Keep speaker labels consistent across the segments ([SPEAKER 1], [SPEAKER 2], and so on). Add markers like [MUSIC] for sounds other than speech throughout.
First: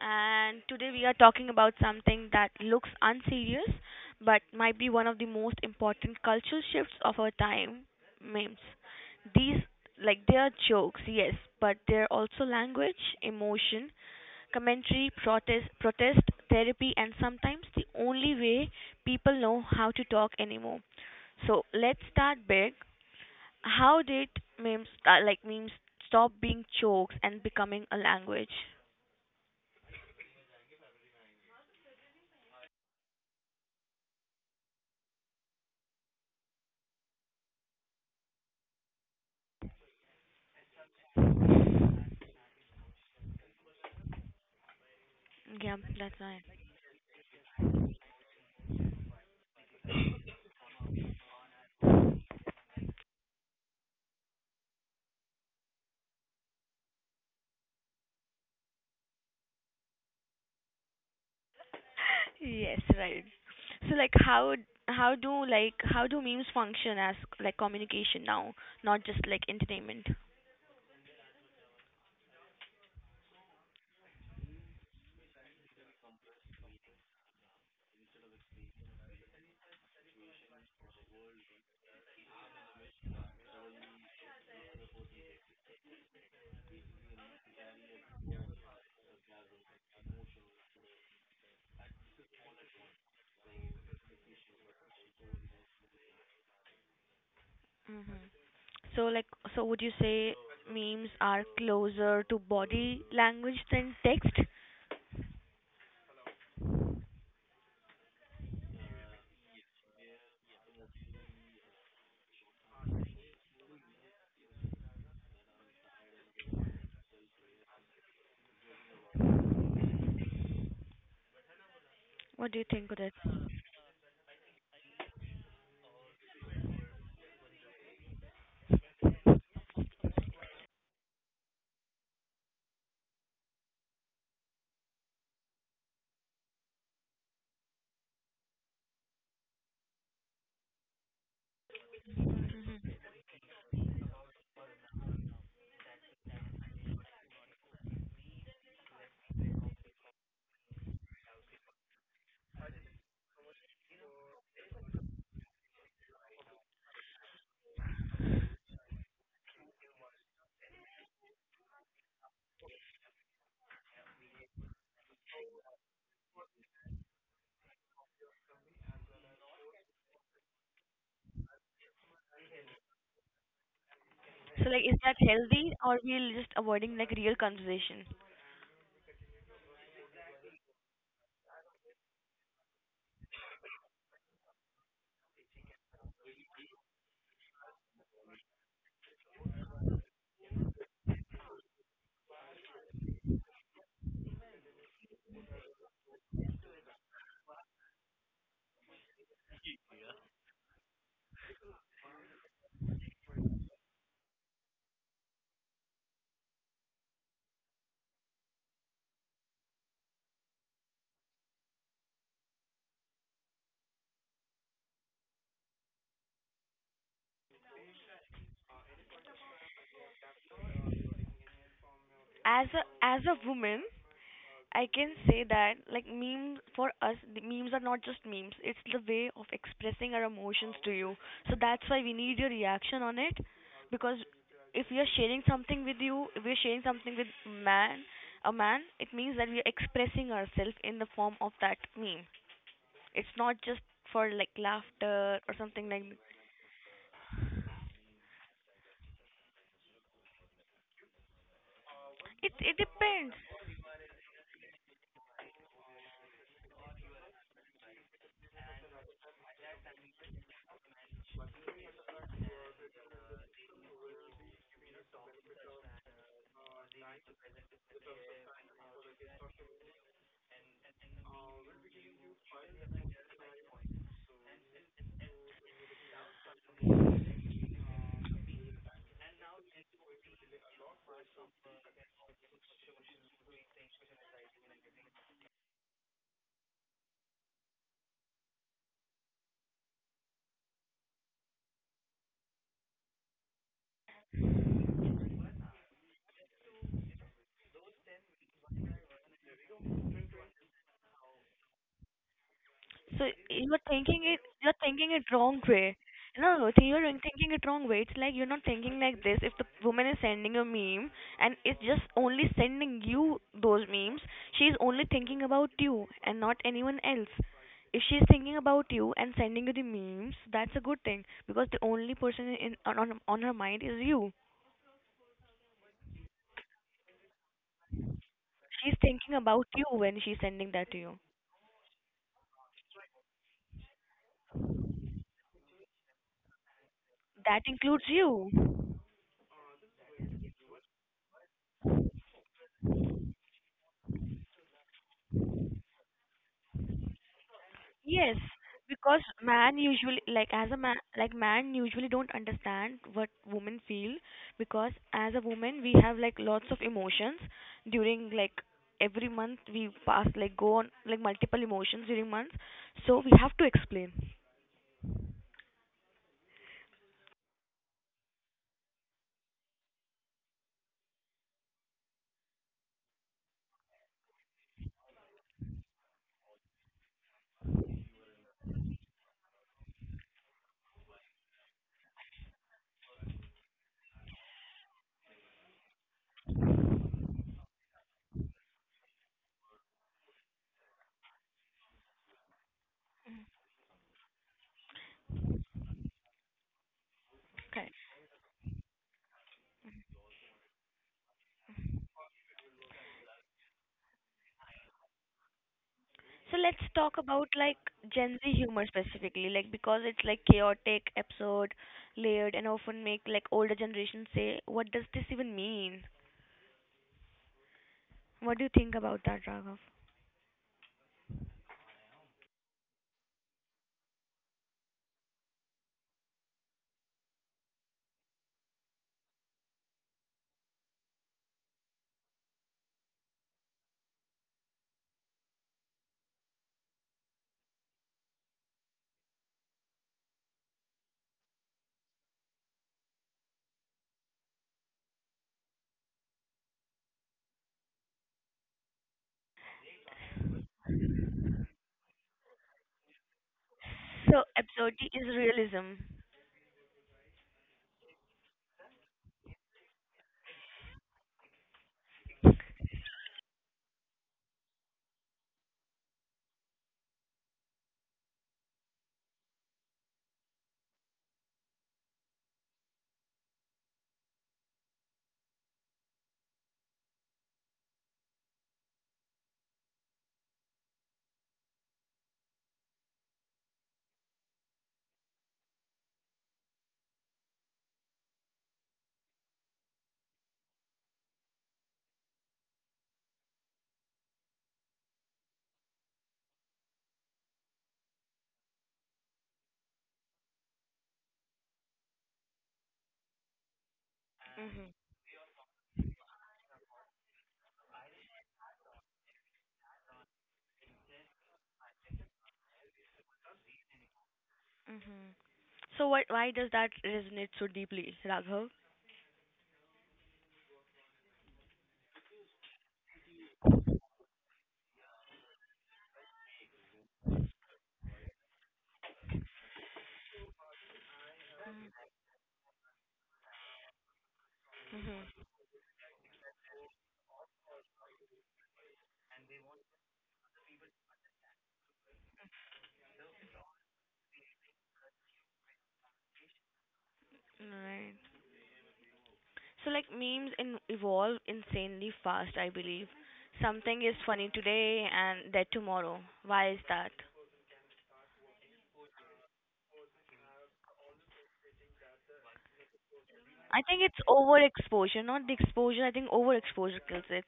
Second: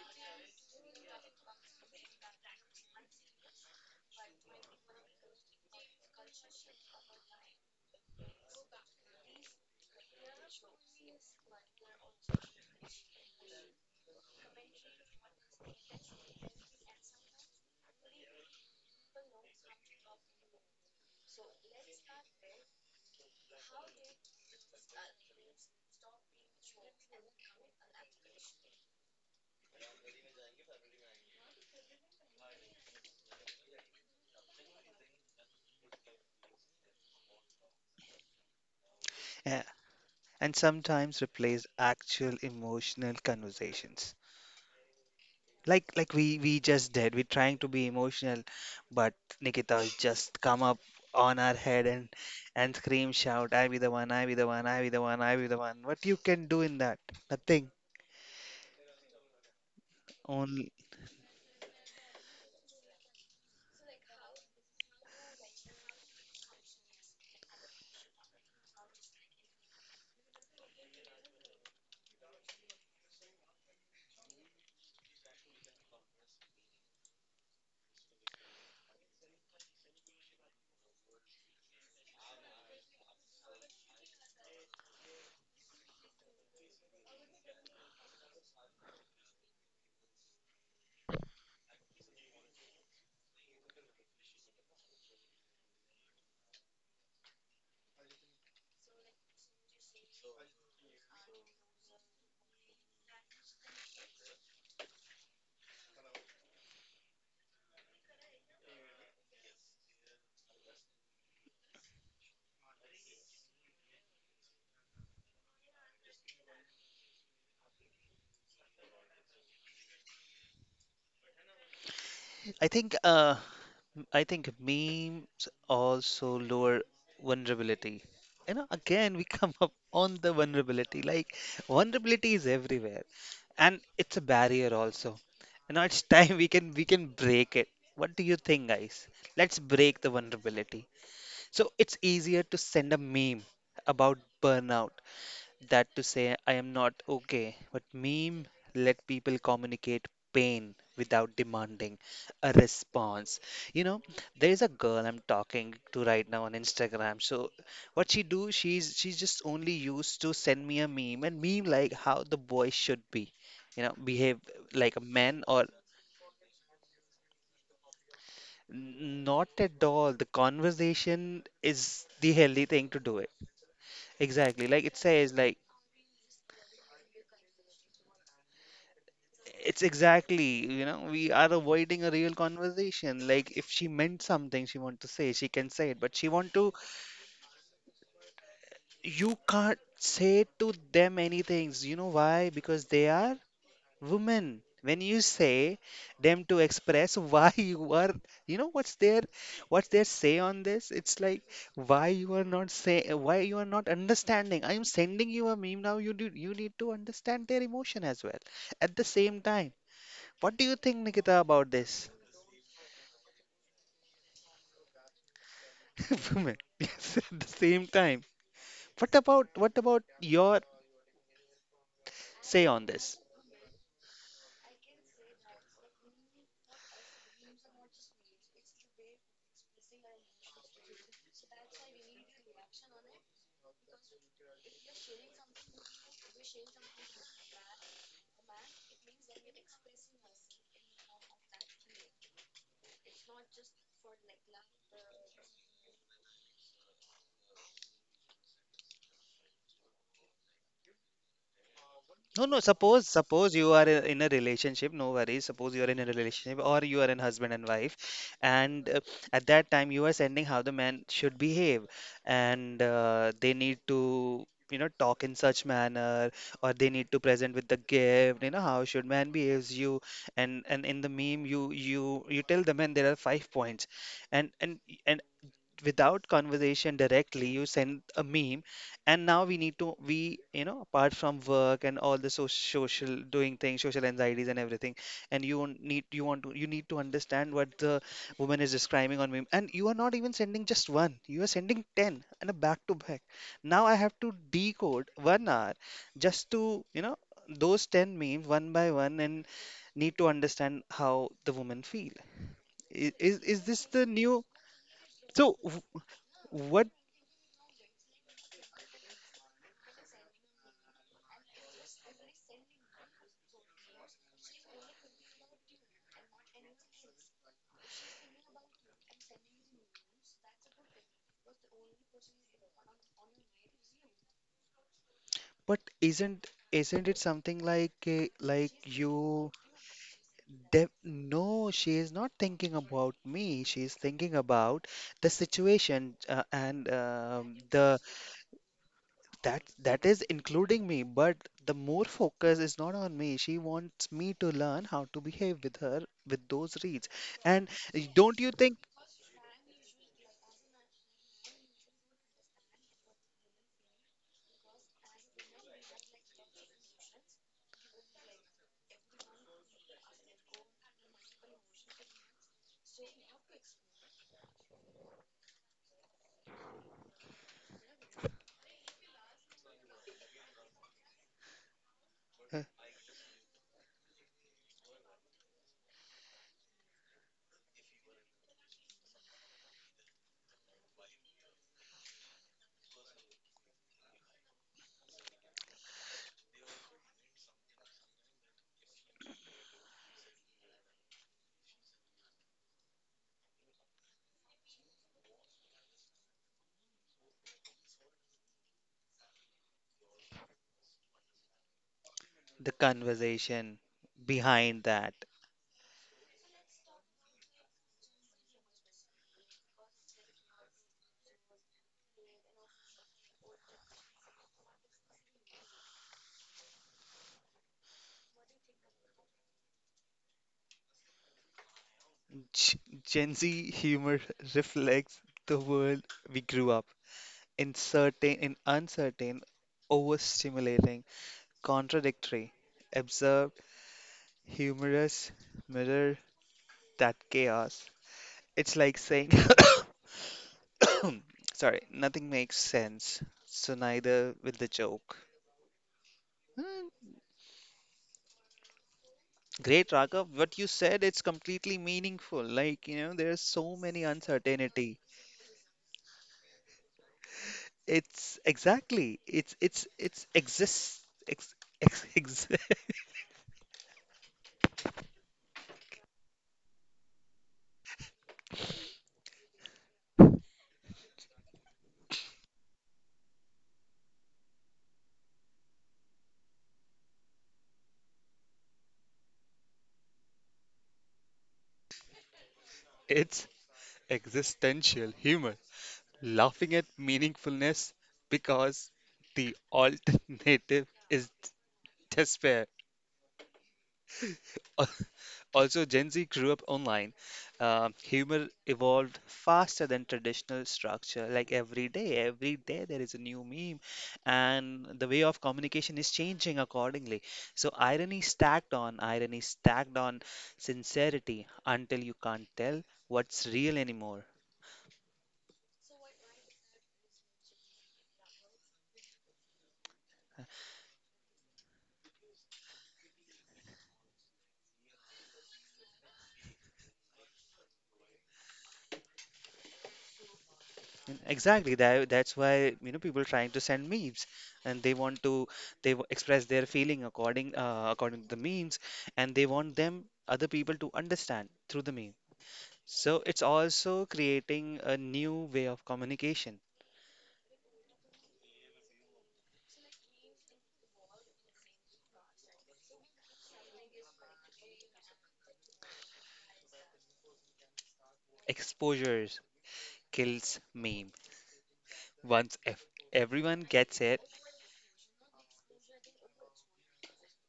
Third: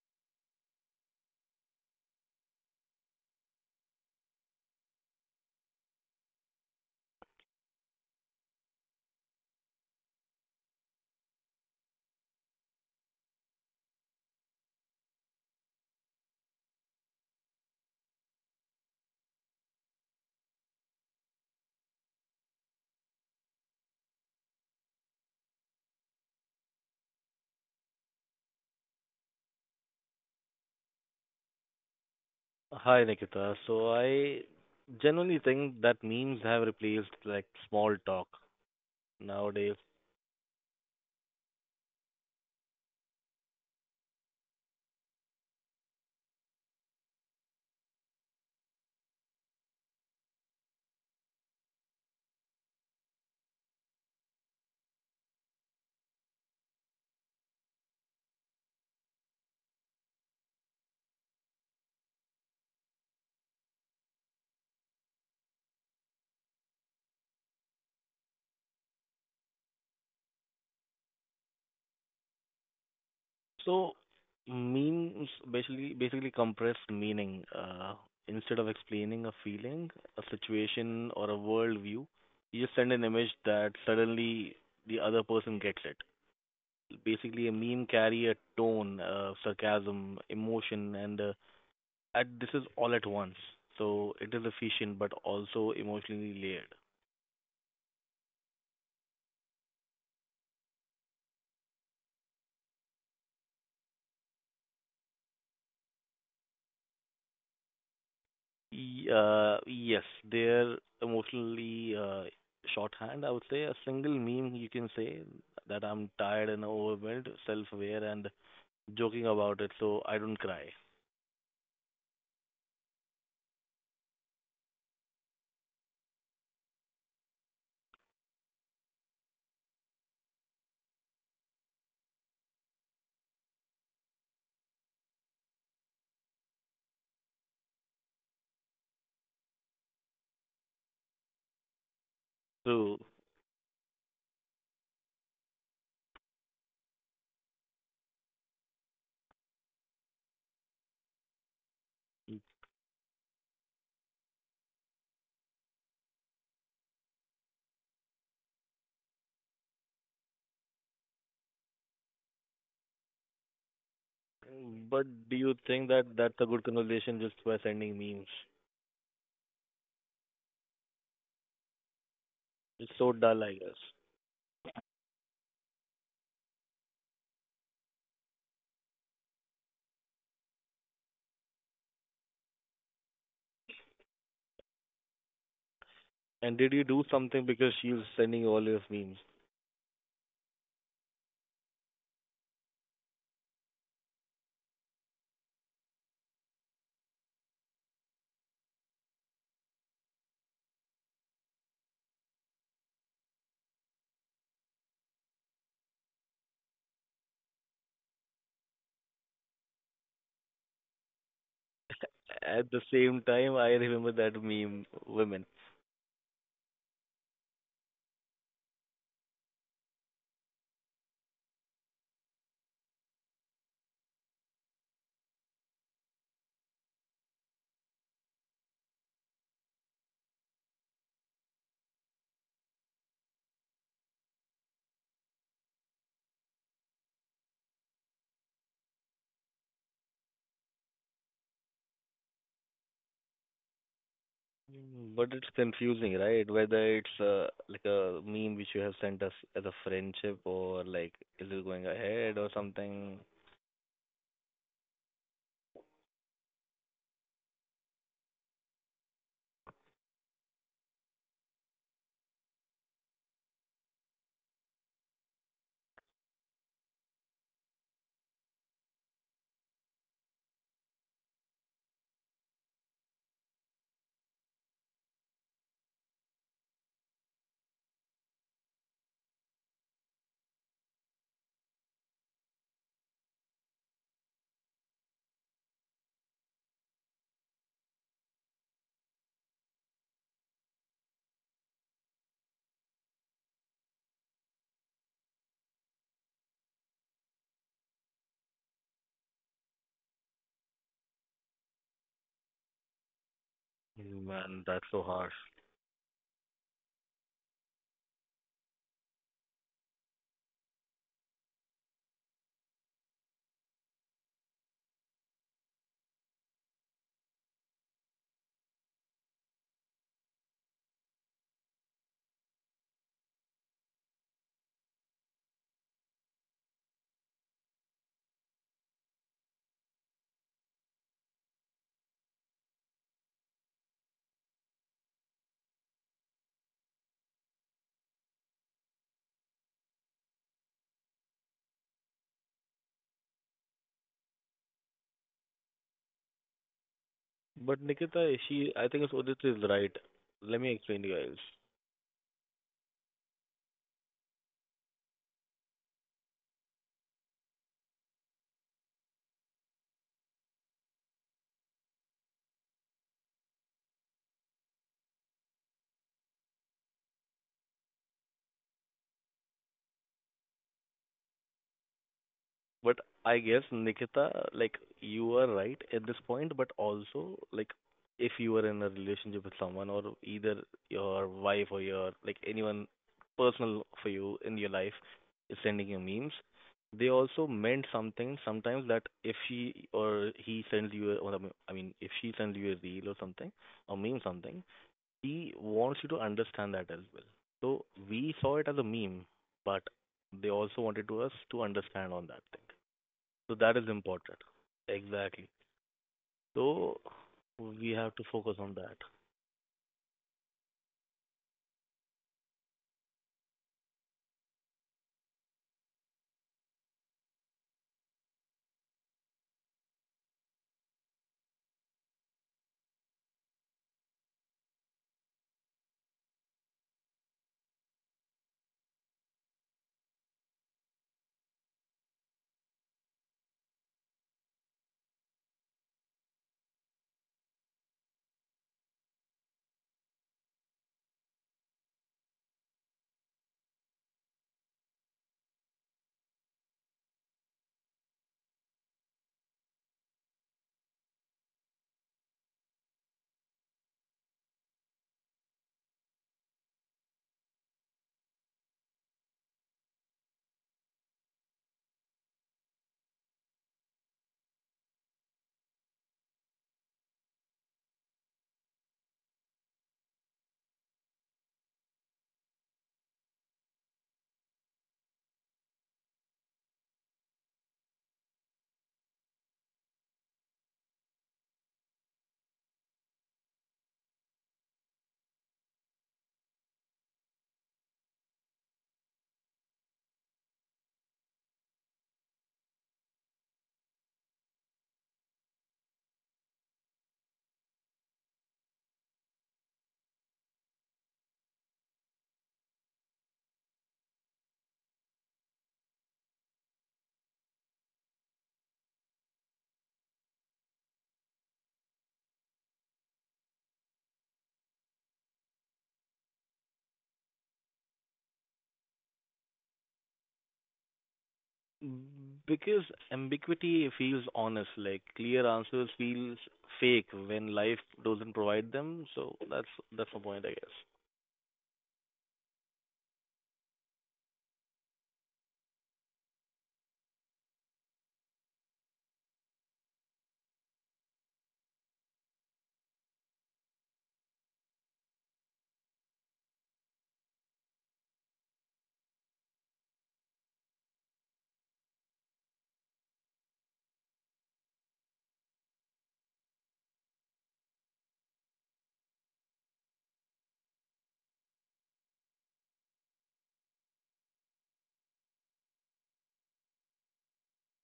[SPEAKER 1] and today we are talking about something that looks unserious but might be one of the most important cultural shifts of our time: memes. These, like, they are jokes, yes, but they're also language, emotion, commentary, protest, therapy, and sometimes the only way people know how to talk anymore. So let's start big. How did memes stop being jokes and becoming a language?
[SPEAKER 2] Hi, Nikita. So I generally think that memes have replaced like small talk
[SPEAKER 3] A-
[SPEAKER 2] nowadays.
[SPEAKER 3] and sometimes replace actual emotional conversations.
[SPEAKER 1] Yeah,
[SPEAKER 3] Like like
[SPEAKER 1] that's
[SPEAKER 3] we
[SPEAKER 1] right.
[SPEAKER 3] we
[SPEAKER 1] [LAUGHS]
[SPEAKER 3] just did. We're trying to be emotional, but Nikita just come up on our head and scream, shout, "I be the one, I be the one, I be the one, I be the one." What you can do in that? Nothing. Only
[SPEAKER 1] Yes, right. So like how do memes function as like communication now, not just like entertainment?
[SPEAKER 2] So memes basically compress meaning. Instead of explaining a feeling, a situation, or a worldview, you just send an image that suddenly the other person gets it. Basically, a meme carry a tone, sarcasm, emotion, and this is all at once. So it is efficient but also emotionally layered.
[SPEAKER 1] Hmm. So like, so would you say memes are closer to body language than text?
[SPEAKER 2] Yes, they're emotionally shorthand. I would say a single meme you can say that I'm tired and overwhelmed, self-aware, and joking about it, so I don't cry.
[SPEAKER 1] What do you
[SPEAKER 3] I
[SPEAKER 1] think
[SPEAKER 3] think
[SPEAKER 1] of that?
[SPEAKER 3] uh I think memes also lower vulnerability. You know, again, we [LAUGHS] come up on the vulnerability. Like, vulnerability is everywhere, and it's a barrier also. You know, it's [LAUGHS] time we can break it. What do you think, guys? Let's break the vulnerability. So it's easier to
[SPEAKER 2] So,
[SPEAKER 3] send a meme about burnout that to say I am not okay, but meme let people communicate pain without demanding
[SPEAKER 2] mm,
[SPEAKER 3] a response. You know, there's a girl I'm talking to right now on Instagram. So what she do, she's just only used to send me a meme and meme like how the boy should be, you know, behave
[SPEAKER 2] but
[SPEAKER 3] like a
[SPEAKER 2] do you
[SPEAKER 3] man
[SPEAKER 2] think
[SPEAKER 3] or
[SPEAKER 2] that that's a good conversation just by sending memes?
[SPEAKER 3] not at all. The conversation is the
[SPEAKER 2] It's
[SPEAKER 3] healthy
[SPEAKER 2] so
[SPEAKER 3] thing to
[SPEAKER 2] dull,
[SPEAKER 3] do
[SPEAKER 2] I
[SPEAKER 3] it.
[SPEAKER 2] guess.
[SPEAKER 3] Exactly.
[SPEAKER 1] So
[SPEAKER 3] Like
[SPEAKER 1] like
[SPEAKER 3] it
[SPEAKER 1] is that
[SPEAKER 3] says, like
[SPEAKER 1] healthy or we are just avoiding like real conversation?
[SPEAKER 3] it's exactly, you know, we are avoiding a real conversation. Like if she meant something she want to say, she can say it, but
[SPEAKER 2] And
[SPEAKER 3] she
[SPEAKER 2] did you
[SPEAKER 3] want
[SPEAKER 2] do
[SPEAKER 3] to,
[SPEAKER 2] something because she was sending all those memes?
[SPEAKER 3] you can't say to them anything. You know why? Because they are women. When you say them to express [LAUGHS] why you are, you know, what's their say on this? It's like why you are not say, why you are not understanding. I am sending you a meme now. You do, you need to understand their emotion as well at the same time. What do you think, Nikita, about this?
[SPEAKER 2] At the same time, I remember that meme, women.
[SPEAKER 3] [LAUGHS] Women, yes, at the same time, what about your say on this.
[SPEAKER 1] As a woman, I can say that, like, memes for us, the memes are not just memes. It's the way of expressing our emotions to you. So that's why we need your reaction on it, because if we are sharing something with you, if we are sharing something with man, a man, it means that we are expressing ourselves in the form of that meme. It's not just for like
[SPEAKER 2] But it's
[SPEAKER 1] laughter or
[SPEAKER 2] confusing,
[SPEAKER 1] something like.
[SPEAKER 2] right? Whether it's like a meme which you have sent us as a friendship, or like is it going ahead or
[SPEAKER 1] It
[SPEAKER 3] no
[SPEAKER 2] something?
[SPEAKER 3] no
[SPEAKER 1] depends.
[SPEAKER 3] suppose you are in a relationship, no worries. Suppose you are in a relationship or you are in husband and wife, and at that time you are sending how the man should behave, and they need to, you know, talk in such manner, or they need to present with the gift, you know, how should man behaves you. And in the meme you tell the man there are 5 points, and and and without conversation directly you send a meme. And now we need to we you know, apart from work and all the social doing things, social anxieties and everything. And you won't need you want to you need to understand what the woman is describing on meme, and you are not even sending just one, you are sending 10 and a back to back. Now I have to decode 1 hour just to, you know, those 10 memes one by one and need to understand how the woman feel. I-
[SPEAKER 1] So
[SPEAKER 3] is is
[SPEAKER 1] you're
[SPEAKER 3] this the
[SPEAKER 1] thinking
[SPEAKER 2] Man,
[SPEAKER 1] it
[SPEAKER 3] new
[SPEAKER 2] that's so
[SPEAKER 1] you're
[SPEAKER 2] harsh.
[SPEAKER 1] thinking it
[SPEAKER 3] so
[SPEAKER 1] wrong
[SPEAKER 3] wh-
[SPEAKER 1] way. No, see,
[SPEAKER 3] what
[SPEAKER 1] you're thinking it wrong way. It's like you're not thinking like this. If the woman is sending a meme and it's just only sending you those memes, she's only thinking about you and not anyone else. If she's thinking about you and sending you the memes, that's a good thing because the only person in on her mind is you.
[SPEAKER 3] But isn't it something like
[SPEAKER 1] She's thinking
[SPEAKER 3] you
[SPEAKER 1] about you when she's sending
[SPEAKER 3] de
[SPEAKER 1] that to you.
[SPEAKER 3] no, she is not thinking about me. She is thinking about the situation and
[SPEAKER 1] That
[SPEAKER 3] the
[SPEAKER 1] includes you.
[SPEAKER 3] that that is including me, but the more focus is not on me. She wants me to learn how to behave with her with those reads.
[SPEAKER 2] But
[SPEAKER 3] And
[SPEAKER 2] Nikita,
[SPEAKER 1] Yes,
[SPEAKER 2] she,
[SPEAKER 3] don't you
[SPEAKER 2] I think
[SPEAKER 3] think
[SPEAKER 2] it's Udit
[SPEAKER 1] because
[SPEAKER 2] is right.
[SPEAKER 1] man usually
[SPEAKER 2] Let me
[SPEAKER 1] like
[SPEAKER 2] explain
[SPEAKER 1] as
[SPEAKER 2] to
[SPEAKER 1] a
[SPEAKER 2] you
[SPEAKER 1] man,
[SPEAKER 2] guys.
[SPEAKER 1] like man usually don't understand what women feel, because as a woman we have like lots of emotions during like every month. We pass like go on like multiple emotions during months, so we have to explain.
[SPEAKER 3] uh,
[SPEAKER 2] But I guess Nikita, like you are right at this point, but also like if you are in a relationship with someone, or either your wife or your like anyone personal for you in your life is sending you memes, they also meant something sometimes that if she or he sends you a, or I mean, if she sends you a reel or something, or meme something, he wants you to understand that as well. So
[SPEAKER 1] Correct.
[SPEAKER 2] we saw it as a meme, but they also wanted to us to understand on that thing.
[SPEAKER 3] the
[SPEAKER 2] So that
[SPEAKER 3] conversation
[SPEAKER 2] is important.
[SPEAKER 3] behind that.
[SPEAKER 2] Exactly.
[SPEAKER 1] So let's
[SPEAKER 2] So
[SPEAKER 1] talk about like
[SPEAKER 2] we have to
[SPEAKER 1] Gen Z
[SPEAKER 2] focus on
[SPEAKER 1] humor
[SPEAKER 2] that
[SPEAKER 1] specifically, like because it's like chaotic, absurd, layered, and often make like older generations say, what does this even mean? What do you think about that, Raghav?
[SPEAKER 3] G- Gen Z humor [LAUGHS] reflects the world we grew up. In uncertain, overstimulating, contradictory, absurd, humorous, mirror that chaos. It's like saying [COUGHS] sorry, nothing makes sense, so neither will the joke. Hmm. Great, Raghav. What you said, it's completely meaningful. Like, you know, there's so many
[SPEAKER 1] So absurdity
[SPEAKER 3] uncertainty.
[SPEAKER 1] is realism.
[SPEAKER 3] It's exactly. It's exists ex, ex, ex, [LAUGHS] it's existential humor, laughing at meaningfulness because the alternative is despair. [LAUGHS] Al- Also, Gen Z grew up online. Humor evolved faster than traditional structure. Like every day there is a new meme, and
[SPEAKER 1] Mhm.
[SPEAKER 3] the way of communication is changing accordingly. So, irony stacked on sincerity until you can't tell what's real anymore.
[SPEAKER 1] Mhm. So what? Why does that resonate so deeply, Raghav?
[SPEAKER 2] because ambiguity feels honest. Like clear answers feels fake when life doesn't provide them. So that's the point, I guess.
[SPEAKER 3] And exactly. That's why, you know, people trying to send memes and they want
[SPEAKER 1] Mhm.
[SPEAKER 3] to they express their feeling according to the memes, and they want them other people to understand through the meme. So it's also creating a new way of communication.
[SPEAKER 1] Right. So like memes evolve insanely fast, I believe. Something is funny today and dead tomorrow. Why is that?
[SPEAKER 3] Exposures kills meme. Once if everyone
[SPEAKER 1] I
[SPEAKER 3] gets
[SPEAKER 1] think it's
[SPEAKER 3] it,
[SPEAKER 1] overexposure, not the exposure. I think overexposure kills it.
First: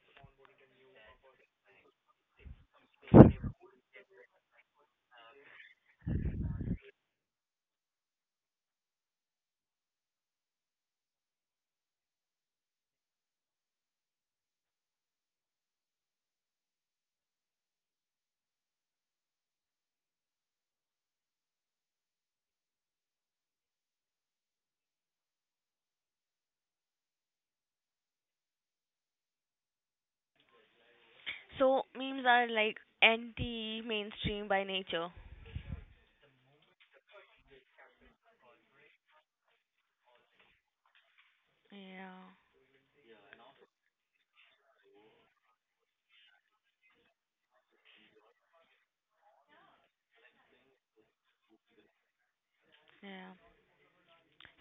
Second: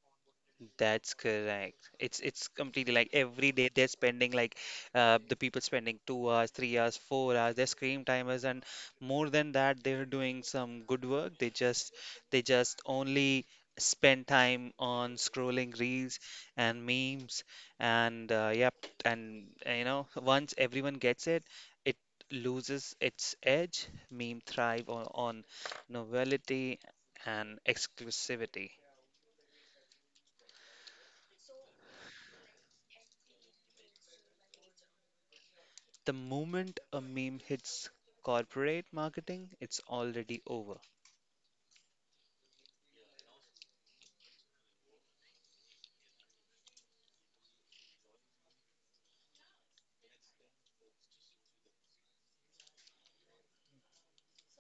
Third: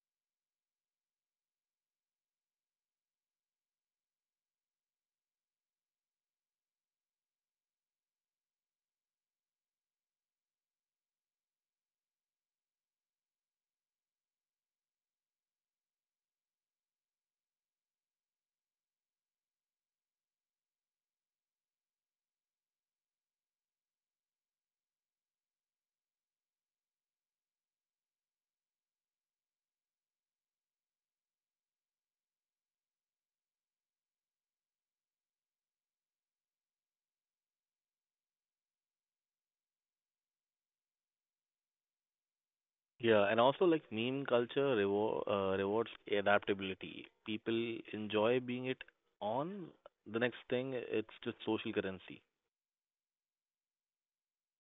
[SPEAKER 3] that's correct. It's completely like every day they're spending like the people spending 2 hours, 3 hours, 4 hours. Their screen time is, and more than that, they're doing some good work. They just only spend time on scrolling reels and memes and you know, once everyone gets it, it loses its edge. Meme thrive on novelty and exclusivity.
[SPEAKER 1] So memes are like anti-mainstream by nature.
[SPEAKER 3] The moment a meme hits corporate marketing, it's already over.
[SPEAKER 1] Yeah.
[SPEAKER 2] Yeah, and also like meme culture reward, rewards adaptability. People enjoy being it on the next thing. It's just social currency.
[SPEAKER 1] Yeah.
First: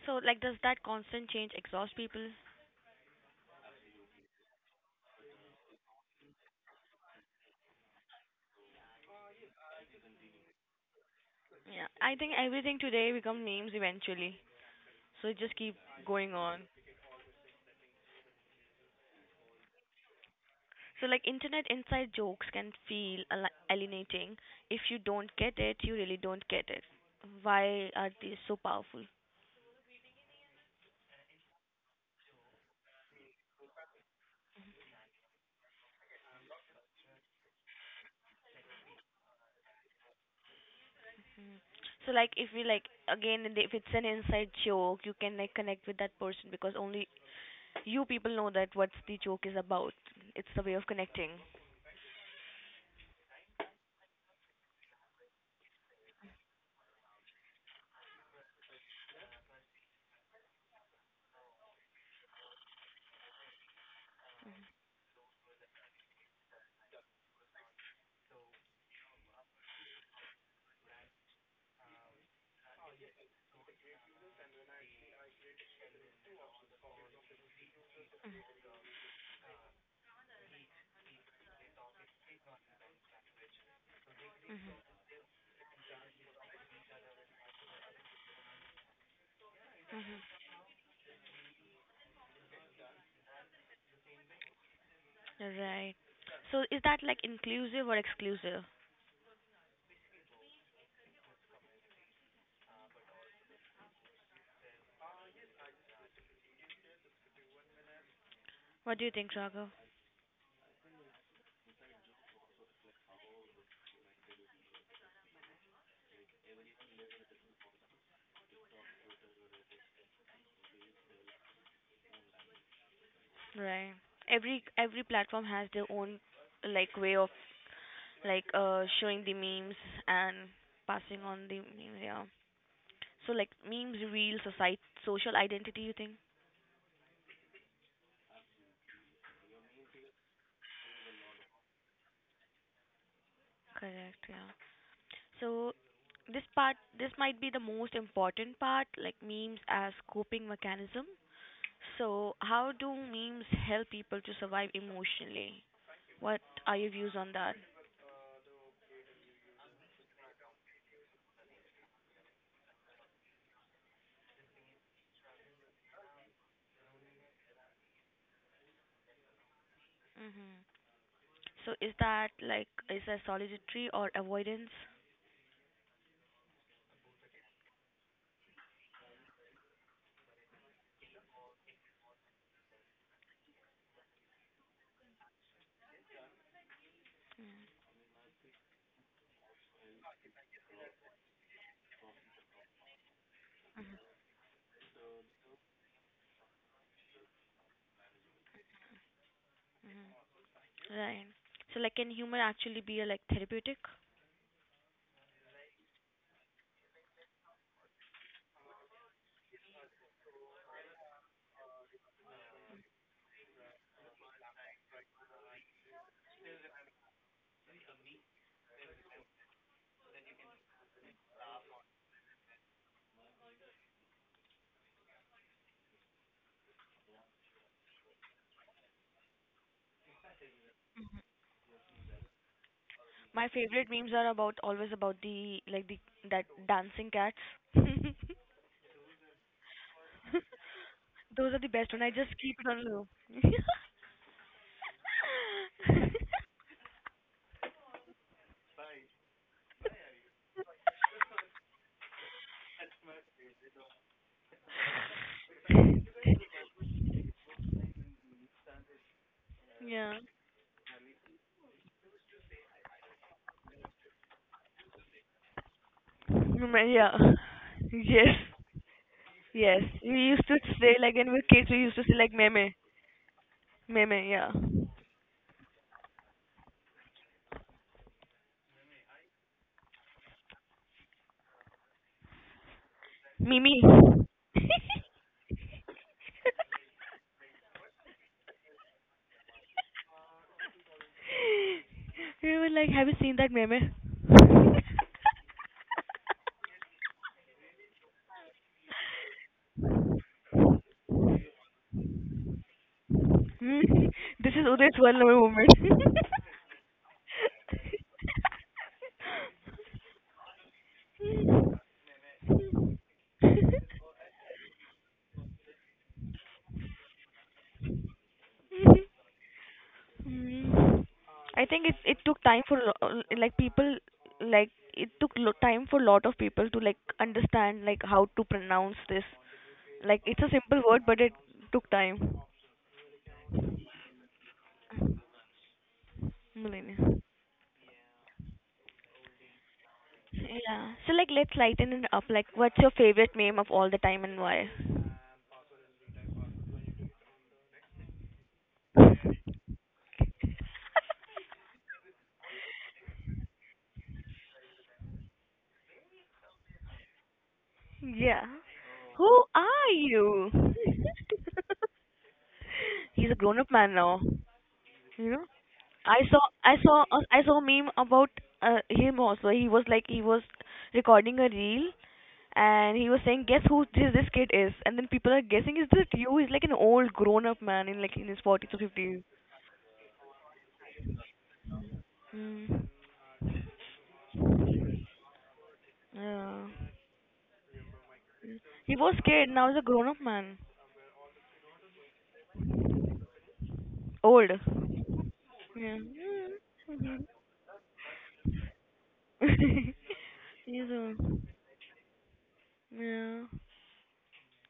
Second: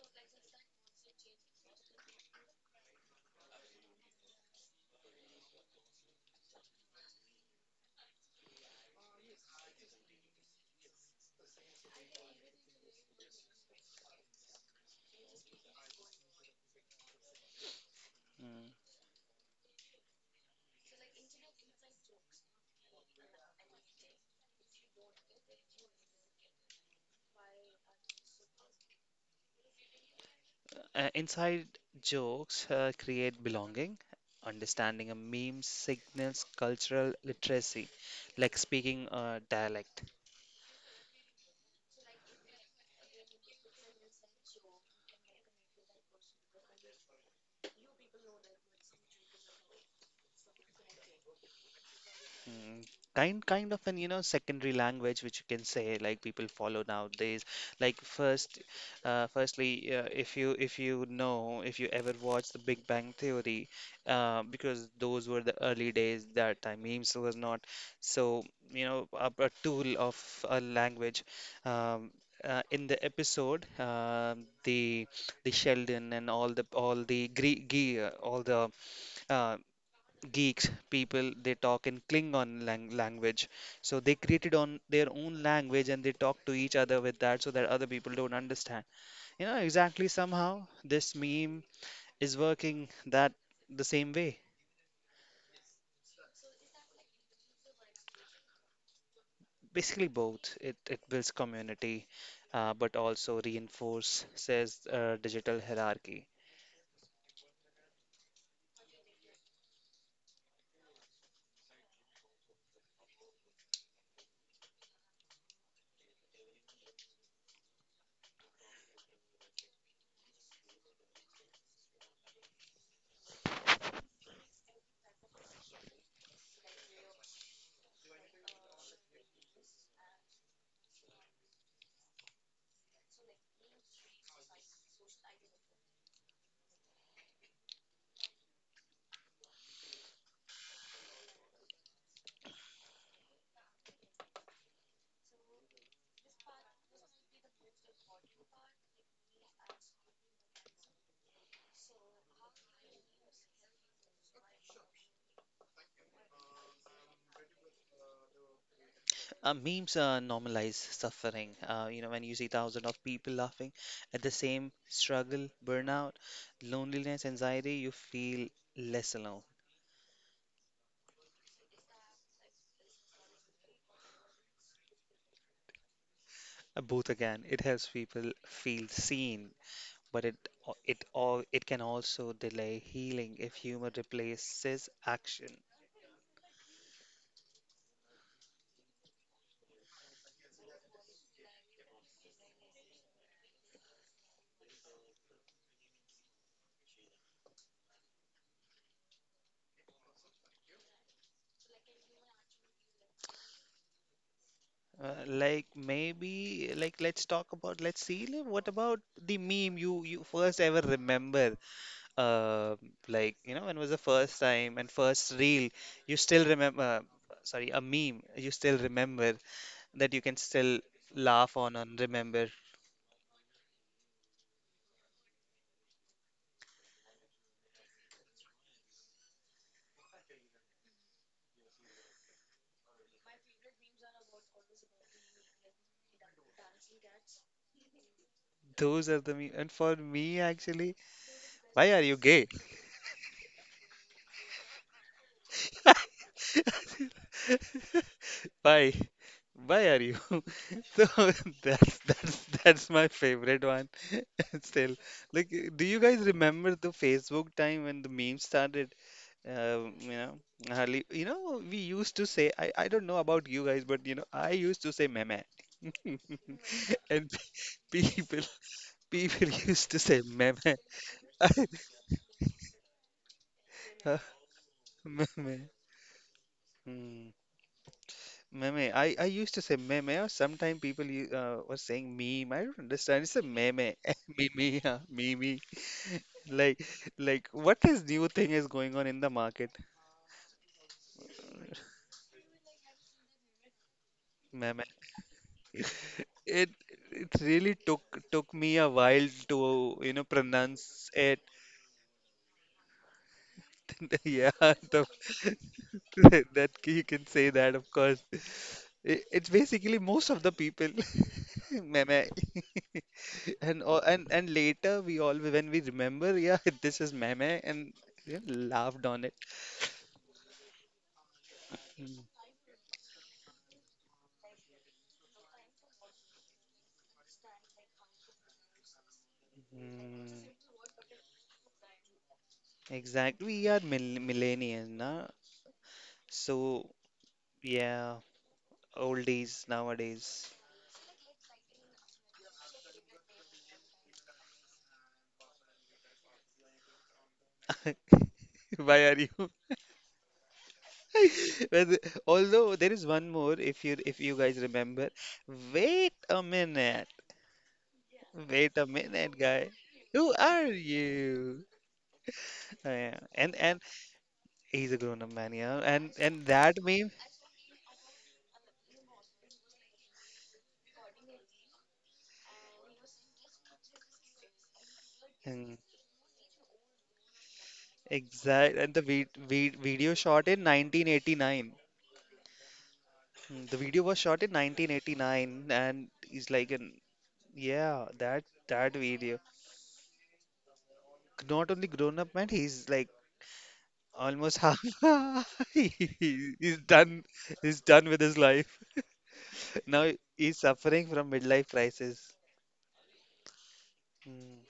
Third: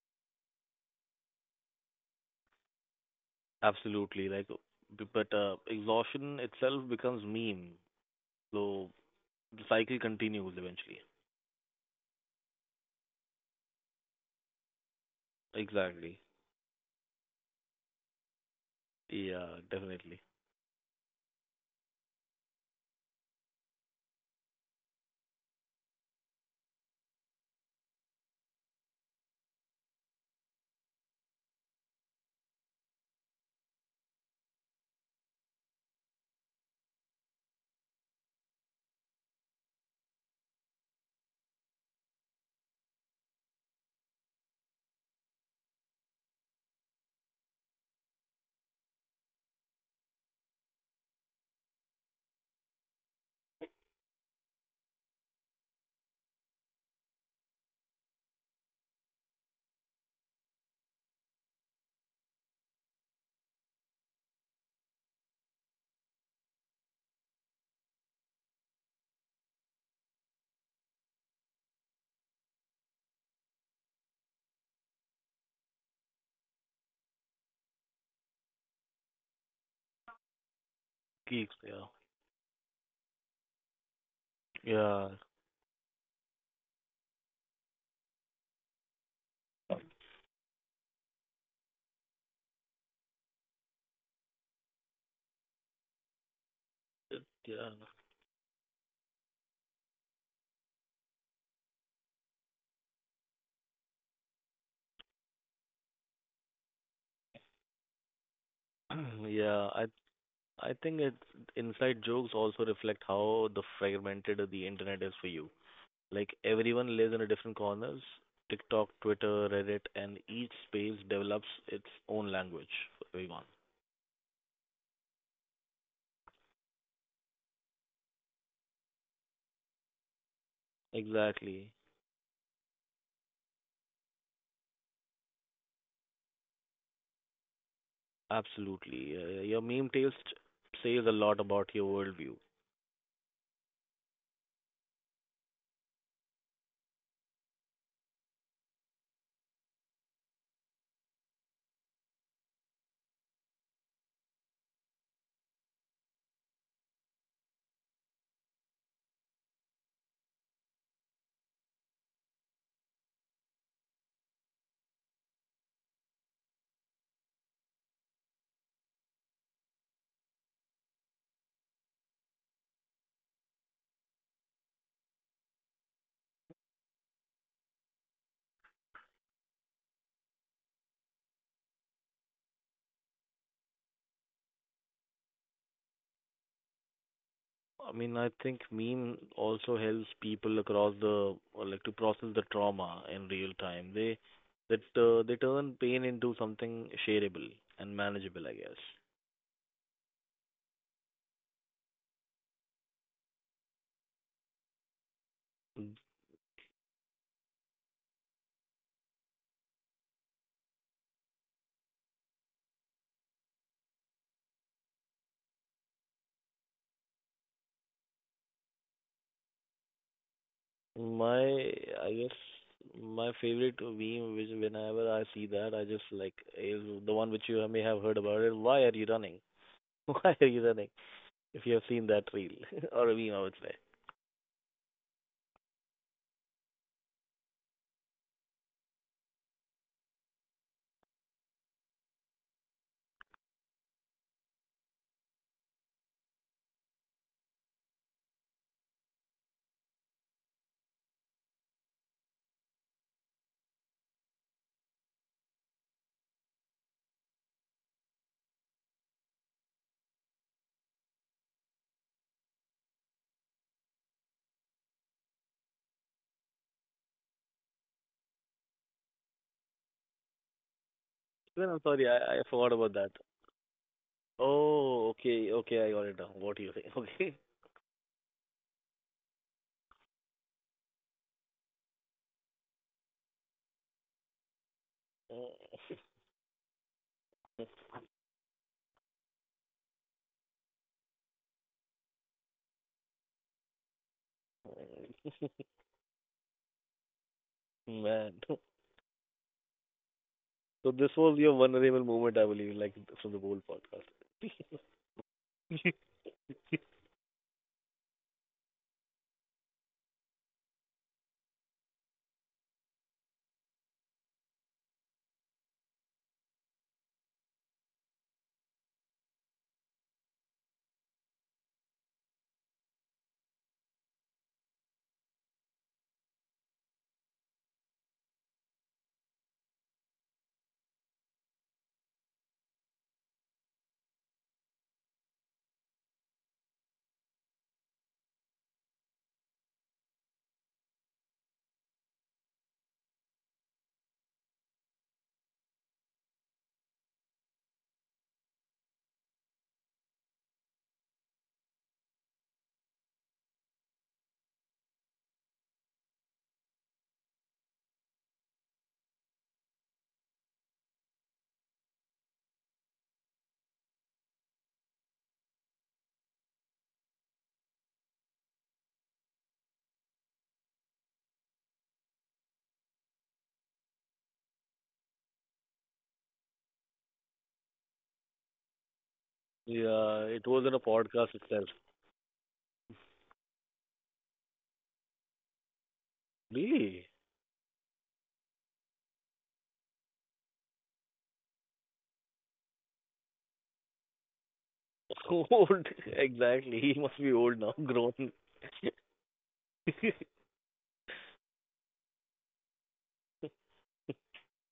[SPEAKER 1] So like, does that constant change exhaust people?
[SPEAKER 2] Absolutely, like, but exhaustion itself becomes meme. So the cycle continues eventually.
[SPEAKER 1] Yeah, I think everything today become memes eventually. So it just keep
[SPEAKER 2] Exactly.
[SPEAKER 1] going on.
[SPEAKER 3] Mm.
[SPEAKER 2] Yeah, definitely.
[SPEAKER 1] So like internet inside jokes can feel alienating. If you don't get it, you really don't get it. Why are these so powerful?
[SPEAKER 3] Inside jokes create belonging. Understanding a meme signals cultural literacy, like speaking a dialect.
[SPEAKER 1] So like if you like, again, and if it's an inside joke, you can like connect with that person because only you people know that what the joke is about. It's the way of connecting.
[SPEAKER 3] Mm, kind of an, you know, secondary language which you can say like people follow nowadays. Like first, if you know if you ever watched The Big Bang Theory, because those were the early days that time memes was not so, you know, a tool of a language. Um, in the episode, the Sheldon and all the uh, geeks, people,
[SPEAKER 2] Keeps,
[SPEAKER 3] they
[SPEAKER 2] yeah.
[SPEAKER 3] talk in Klingon language. So they created on
[SPEAKER 1] Hmm.
[SPEAKER 3] their
[SPEAKER 2] Yeah.
[SPEAKER 3] own language and they talk to each other with that so that other people don't understand. You know, exactly somehow this meme is working that the same way.
[SPEAKER 1] Right. So is that like
[SPEAKER 2] Yeah.
[SPEAKER 1] inclusive or exclusive?
[SPEAKER 3] Basically both. It builds community, but also reinforces digital hierarchy.
[SPEAKER 1] What do you think,
[SPEAKER 2] [CLEARS THROAT] Yeah,
[SPEAKER 1] Raghav?
[SPEAKER 2] I think it's inside jokes also reflect how the fragmented the internet is for you. Like everyone lives in a different corners, TikTok, Twitter, Reddit, and each space develops its own language for everyone.
[SPEAKER 1] Right. Every platform has their own like way of like showing the memes and passing on the
[SPEAKER 2] Exactly.
[SPEAKER 1] memes, yeah. So like memes real society social identity you think?
[SPEAKER 2] Absolutely. Your meme taste says a lot about your worldview.
[SPEAKER 1] Correct, yeah. So this part, this might be the most important part, like memes as coping mechanism. So how do memes help people to survive emotionally? What are your views on that?
[SPEAKER 3] Memes normalize suffering. You know, when you see thousands of people laughing at the same struggle, burnout, loneliness, anxiety, you feel less alone.
[SPEAKER 1] Hmm. So is that like, is that solitary or avoidance?
[SPEAKER 3] Both again, it helps people feel seen, but it al- it all it can also delay healing if humor replaces action.
[SPEAKER 2] I mean, I think meme also helps people across the, or like to process the trauma in real time. They that they turn pain into something shareable and manageable, I guess.
[SPEAKER 1] Right. So like can humor actually be a like therapeutic?
[SPEAKER 3] Like
[SPEAKER 2] M-
[SPEAKER 3] maybe like let's talk about let's see what about the meme you first ever remember, uh, like, you know, when was the first time and first reel you still remember, sorry, a meme you still remember, that you can still laugh
[SPEAKER 2] My
[SPEAKER 3] on and
[SPEAKER 2] I guess
[SPEAKER 3] remember.
[SPEAKER 2] my favorite meme, which whenever I see that, I just like is the one which you may have heard about it. Why are you running? [LAUGHS] Why are you running? If you have seen that reel [LAUGHS] or a meme, I
[SPEAKER 1] My
[SPEAKER 2] would say.
[SPEAKER 1] favorite memes are about always about the like the that dancing cat. [LAUGHS]
[SPEAKER 3] Those are the me and for me actually,
[SPEAKER 1] Those are the
[SPEAKER 3] why
[SPEAKER 1] best
[SPEAKER 3] are
[SPEAKER 1] one. I
[SPEAKER 3] you
[SPEAKER 1] just
[SPEAKER 3] gay,
[SPEAKER 1] keep it on loop. [LAUGHS]
[SPEAKER 3] why why are you [LAUGHS] so [LAUGHS] that's my favorite one [LAUGHS] still. Like, do you guys remember the Facebook time when the meme started?
[SPEAKER 1] yeah.
[SPEAKER 3] You know, you know, we used to say, I don't know about you guys, but you know, I used to say meme.
[SPEAKER 1] Meme,
[SPEAKER 3] [LAUGHS]
[SPEAKER 1] yeah.
[SPEAKER 3] And pe-
[SPEAKER 1] Yes.
[SPEAKER 3] people people [LAUGHS]
[SPEAKER 1] Yes.
[SPEAKER 3] used to say
[SPEAKER 1] We used to
[SPEAKER 3] meme.
[SPEAKER 1] say like when we were
[SPEAKER 2] Well,
[SPEAKER 1] kids
[SPEAKER 2] I'm
[SPEAKER 1] we
[SPEAKER 3] [LAUGHS]
[SPEAKER 1] used to
[SPEAKER 2] sorry,
[SPEAKER 1] say like
[SPEAKER 2] I forgot
[SPEAKER 1] meme.
[SPEAKER 2] about that.
[SPEAKER 3] Uh,
[SPEAKER 1] Meme, yeah.
[SPEAKER 2] Oh, okay,
[SPEAKER 3] Meme.
[SPEAKER 2] okay, I got it now. What do you think? [LAUGHS]
[SPEAKER 3] Hmm.
[SPEAKER 2] Okay.
[SPEAKER 3] Meme. I used to say meme, or sometimes people were saying meme. I don't understand. It's a meme.
[SPEAKER 1] Mimi.
[SPEAKER 3] [LAUGHS] Meme, yeah. Meme. [LAUGHS] Like, like, what is new thing is going on in the market?
[SPEAKER 1] We were like, have you seen that meme?
[SPEAKER 3] Meme.
[SPEAKER 2] Mm,
[SPEAKER 3] It it really took
[SPEAKER 2] Man.
[SPEAKER 3] took
[SPEAKER 2] [LAUGHS]
[SPEAKER 3] me a while to, you know,
[SPEAKER 2] So
[SPEAKER 3] pronounce
[SPEAKER 2] this was
[SPEAKER 3] it.
[SPEAKER 2] your vulnerable moment, I believe, like from the whole
[SPEAKER 1] Hmm?
[SPEAKER 2] podcast.
[SPEAKER 3] [LAUGHS] Yeah,
[SPEAKER 1] This is Uday's one moment.
[SPEAKER 2] [LAUGHS]
[SPEAKER 3] [LAUGHS] that you can say that, of course. It's basically most of the people. [LAUGHS] Meme. [LAUGHS] And all, and later we all when we remember, yeah, [LAUGHS] this is meme and yeah, laughed on
[SPEAKER 1] [LAUGHS]
[SPEAKER 3] it.
[SPEAKER 1] Mm. I think it it
[SPEAKER 3] Mm,
[SPEAKER 1] took time for like people, like it took time for lot of people to like understand like how to pronounce this. Like
[SPEAKER 3] mm,
[SPEAKER 1] it's a simple word, but it took time.
[SPEAKER 3] exactly. We are mill millennials, na? So
[SPEAKER 1] Millennial.
[SPEAKER 3] yeah, oldies nowadays.
[SPEAKER 1] Yeah. So like let's lighten it up. Like what's your favorite meme of all the time and why?
[SPEAKER 3] [LAUGHS] Why are you? [LAUGHS] But although there is one more, if you guys remember. Wait a minute.
[SPEAKER 1] Yeah.
[SPEAKER 3] Wait a
[SPEAKER 1] Who
[SPEAKER 3] minute, guy.
[SPEAKER 1] are
[SPEAKER 3] Who
[SPEAKER 1] you?
[SPEAKER 3] are
[SPEAKER 1] [LAUGHS]
[SPEAKER 3] you? Oh, yeah.
[SPEAKER 1] He's a
[SPEAKER 3] And
[SPEAKER 1] grown up
[SPEAKER 3] and
[SPEAKER 1] man now.
[SPEAKER 3] he's a
[SPEAKER 1] You
[SPEAKER 3] grown-up
[SPEAKER 1] know?
[SPEAKER 3] man, yeah. And
[SPEAKER 1] I saw
[SPEAKER 3] and
[SPEAKER 1] I
[SPEAKER 3] that
[SPEAKER 1] saw
[SPEAKER 3] meme,
[SPEAKER 1] a- I saw a meme about him also. He was like he was recording a reel and he was saying, "Guess who this this kid is?" And then people are guessing,
[SPEAKER 3] mm,
[SPEAKER 1] "Is this you?" He's like an old grown-up man in like in his forties or
[SPEAKER 3] exact. And
[SPEAKER 1] fifties.
[SPEAKER 3] video
[SPEAKER 2] Yeah, it
[SPEAKER 3] shot in
[SPEAKER 2] was in a podcast itself.
[SPEAKER 3] 1989.
[SPEAKER 1] Mm.
[SPEAKER 3] Mm, the video was shot in 1989, and he's
[SPEAKER 1] Yeah.
[SPEAKER 3] like an
[SPEAKER 2] Really?
[SPEAKER 3] yeah, that
[SPEAKER 1] He was
[SPEAKER 3] video.
[SPEAKER 1] scared. Now he's a grown-up man,
[SPEAKER 3] Not only grown-up man, he's like almost
[SPEAKER 1] old.
[SPEAKER 3] half.
[SPEAKER 2] [LAUGHS]
[SPEAKER 3] [LAUGHS]
[SPEAKER 2] Old.
[SPEAKER 1] Yeah.
[SPEAKER 3] He-
[SPEAKER 2] Exactly.
[SPEAKER 3] he's
[SPEAKER 2] He must
[SPEAKER 3] done.
[SPEAKER 2] be old now, [LAUGHS]
[SPEAKER 3] He's done
[SPEAKER 2] grown.
[SPEAKER 3] with
[SPEAKER 2] [LAUGHS]
[SPEAKER 3] his life.
[SPEAKER 1] Mm.
[SPEAKER 3] Now he's
[SPEAKER 1] [LAUGHS] he's
[SPEAKER 3] suffering
[SPEAKER 1] a
[SPEAKER 3] from midlife crisis.
[SPEAKER 1] yeah.
[SPEAKER 3] Mm,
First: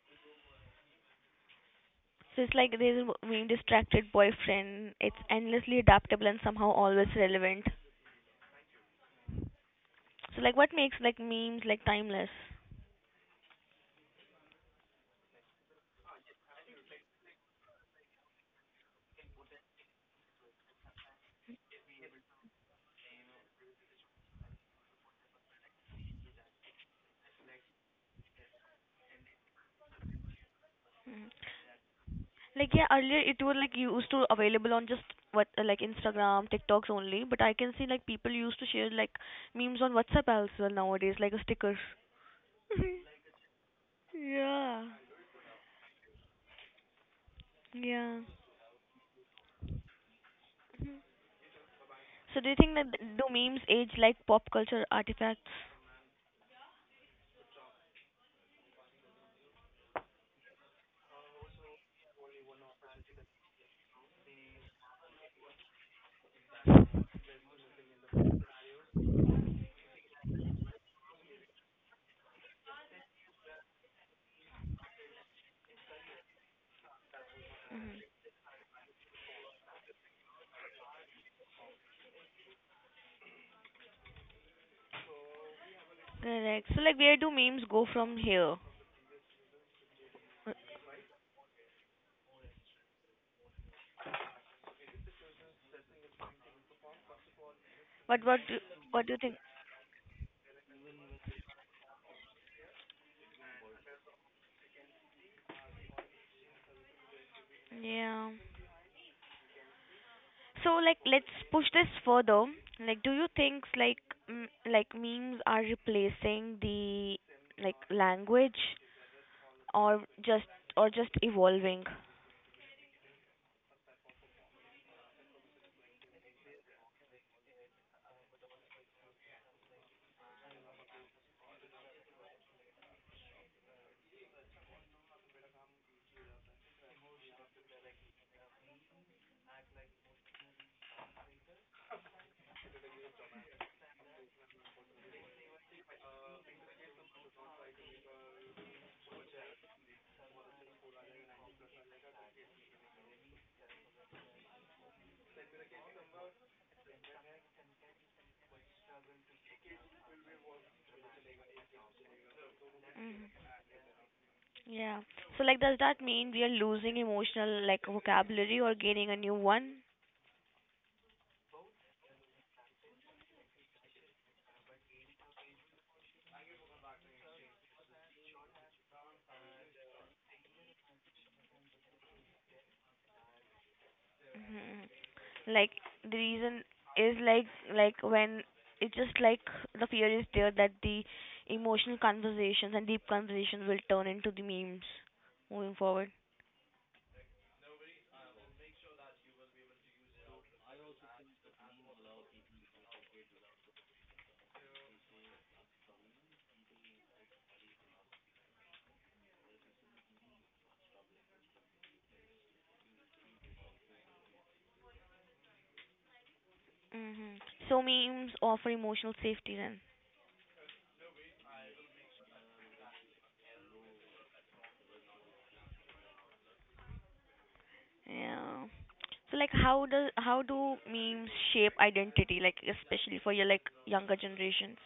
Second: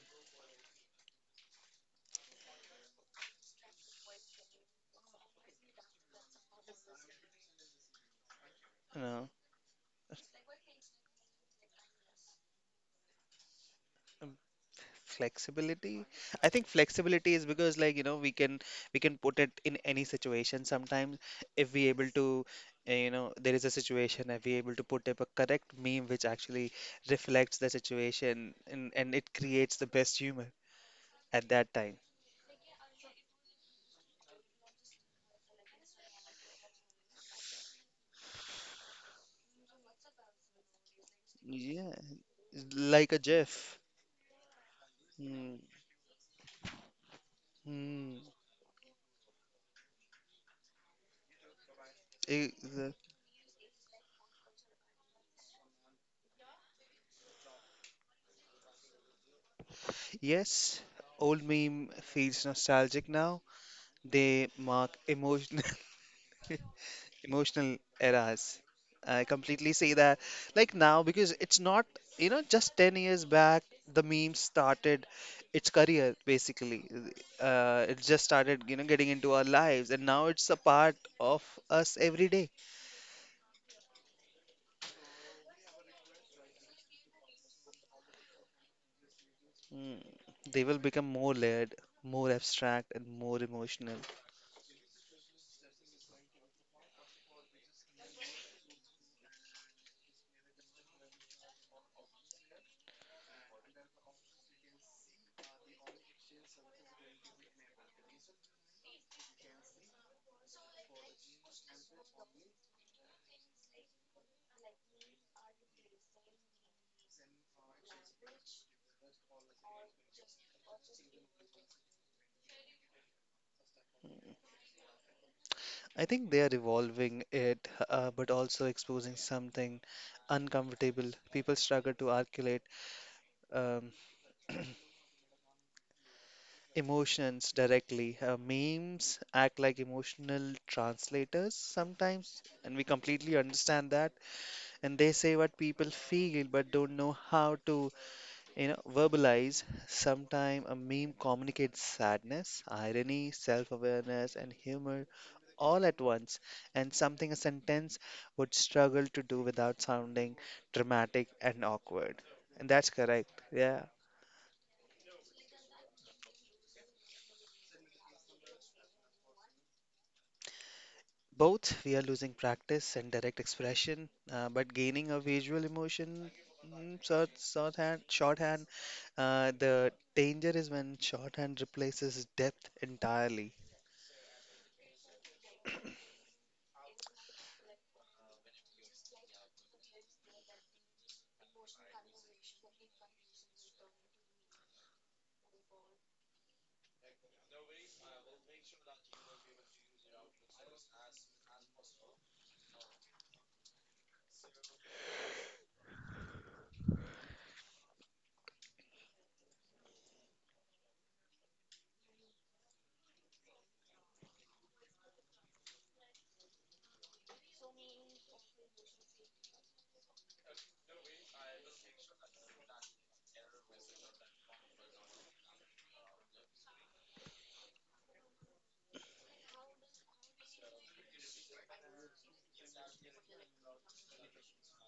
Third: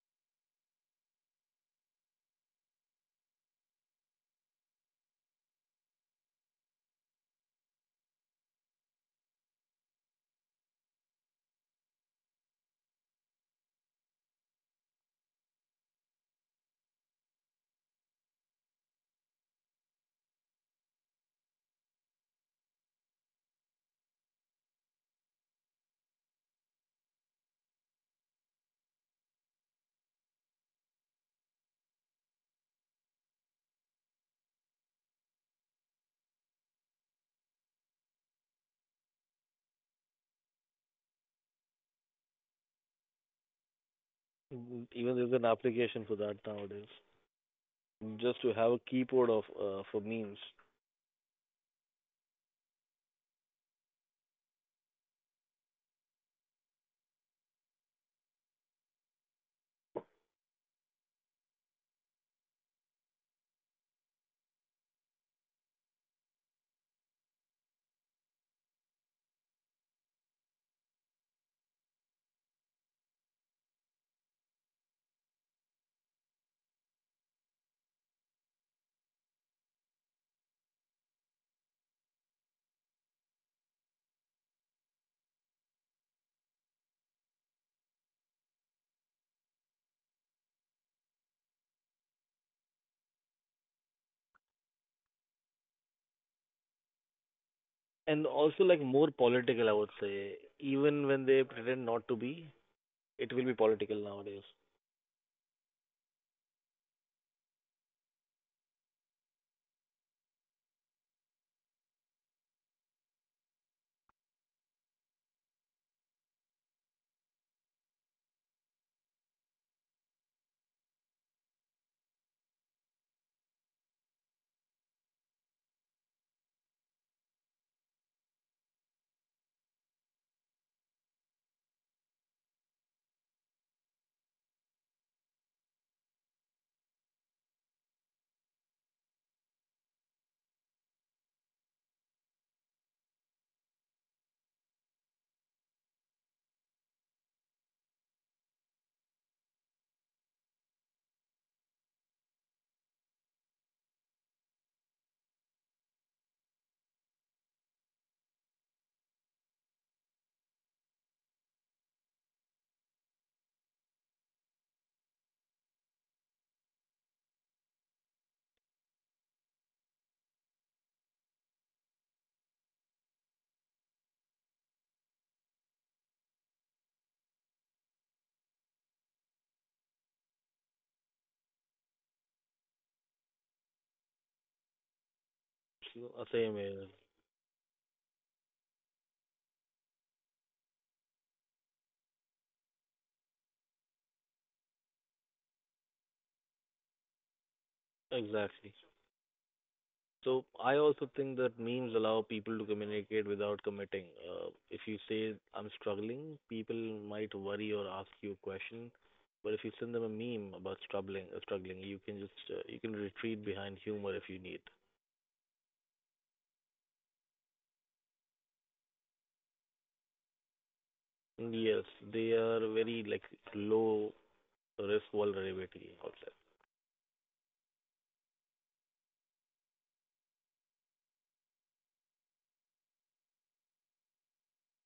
[SPEAKER 1] So it's like there's a being distracted boyfriend. It's endlessly adaptable and somehow always relevant.
[SPEAKER 3] no.
[SPEAKER 1] So like, what makes like memes like timeless?
[SPEAKER 3] Um, Flexibility. I think flexibility is because, like, you know, we can put it in any situation. Sometimes if we able to you know, there is a situation if we able to put up a correct meme which actually reflects the situation and it creates the best humor at that time.
[SPEAKER 1] Like yeah, earlier it was like used to available on just what like Instagram, TikToks only. But I can see like people used to share like memes on WhatsApp as well nowadays, like a stickers.
[SPEAKER 3] Yeah, like a
[SPEAKER 1] [LAUGHS]
[SPEAKER 3] GIF.
[SPEAKER 1] yeah,
[SPEAKER 2] Even there's an application for that nowadays.
[SPEAKER 3] Hmm.
[SPEAKER 1] yeah.
[SPEAKER 2] Just to have a keyboard of for memes.
[SPEAKER 1] So do you think that
[SPEAKER 3] exa-
[SPEAKER 1] do memes age like pop culture artifacts?
[SPEAKER 3] Yes, old meme feels nostalgic now. They mark emotional [LAUGHS] emotional eras. I completely see that. Like now, because it's not, you know, just 10 years back, the meme started its career basically. It just started, you know, getting into our lives, and now it's a part of us every day.
[SPEAKER 1] Correct. So like where do memes go from here?
[SPEAKER 3] Mm. They will become more layered, more abstract, and more emotional.
[SPEAKER 1] What
[SPEAKER 2] And
[SPEAKER 1] what do,
[SPEAKER 2] also like
[SPEAKER 1] what
[SPEAKER 2] more
[SPEAKER 1] do you think?
[SPEAKER 2] political, I would say. Even when they pretend not to be, it will be political nowadays.
[SPEAKER 1] Yeah. So like let's push this further. Like do you think like like memes are replacing the like language or just evolving.
[SPEAKER 3] I think they are evolving it, but also exposing something uncomfortable. People struggle to articulate um, [CLEARS THROAT] emotions directly. Memes act like emotional translators sometimes, and we completely understand that. And they say what people feel, but don't know how to, you know, verbalize. Sometimes a meme communicates sadness, irony, self-awareness, and humor all at once, and something a sentence would struggle to do without sounding dramatic and awkward. And that's correct.
[SPEAKER 1] Mhm.
[SPEAKER 3] Yeah.
[SPEAKER 1] Yeah. So like does that mean we are losing emotional like vocabulary or gaining a new one?
[SPEAKER 3] Both we are losing practice and direct expression, but gaining a visual emotion. Shorthand. The danger is when shorthand replaces depth entirely.
[SPEAKER 1] Mhm. Like
[SPEAKER 2] So,
[SPEAKER 1] the
[SPEAKER 2] same
[SPEAKER 1] reason
[SPEAKER 2] here.
[SPEAKER 1] is like when it's just like the fear is there that the emotional conversations and deep conversations will turn into the memes moving forward.
[SPEAKER 2] Exactly. So I also think that memes allow people to communicate without committing. If you say I'm struggling, people might worry or ask you a question. But if you send them a meme about struggling, you can just you can retreat behind humor if you need.
[SPEAKER 1] Mhm. So memes offer emotional safety then.
[SPEAKER 2] Yes, they are very like low risk vulnerability outside.
[SPEAKER 1] Yeah. So like how does how do memes shape identity like especially for your like younger generations?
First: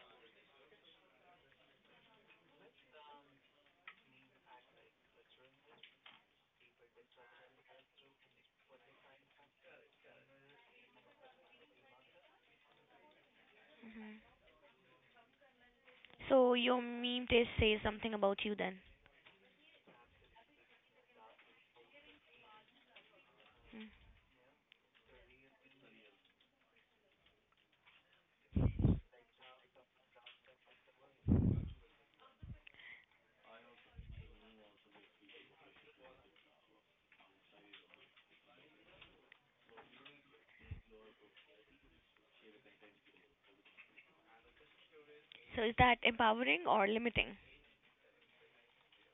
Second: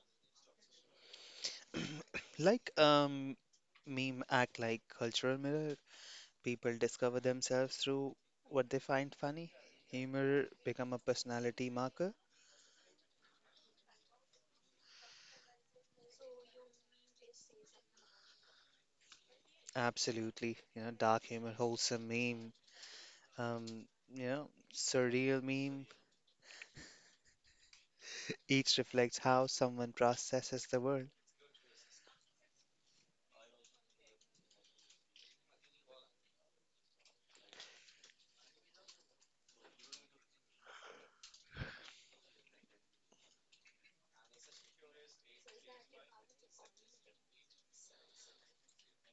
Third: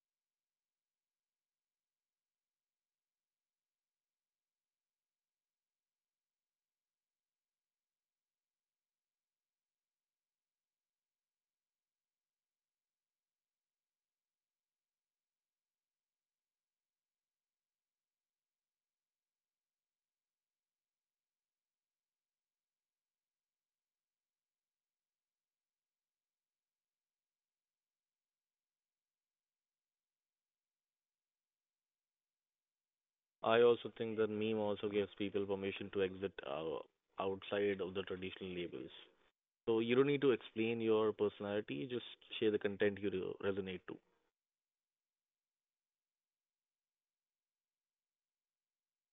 [SPEAKER 3] [CLEARS THROAT] Like meme act like cultural mirror. People discover themselves through what they find funny. Humor become a personality marker.
[SPEAKER 1] Hmm. So your meme taste says something about you then.
[SPEAKER 3] Absolutely. You know, dark humor, wholesome meme, um,
[SPEAKER 1] Mm.
[SPEAKER 3] you know, surreal meme. Each reflects how someone processes the world.
[SPEAKER 2] I also think that meme also gives people permission to exit outside of the traditional labels. So you don't need to explain your personality, just share the content you resonate to.
[SPEAKER 1] So is that empowering or limiting?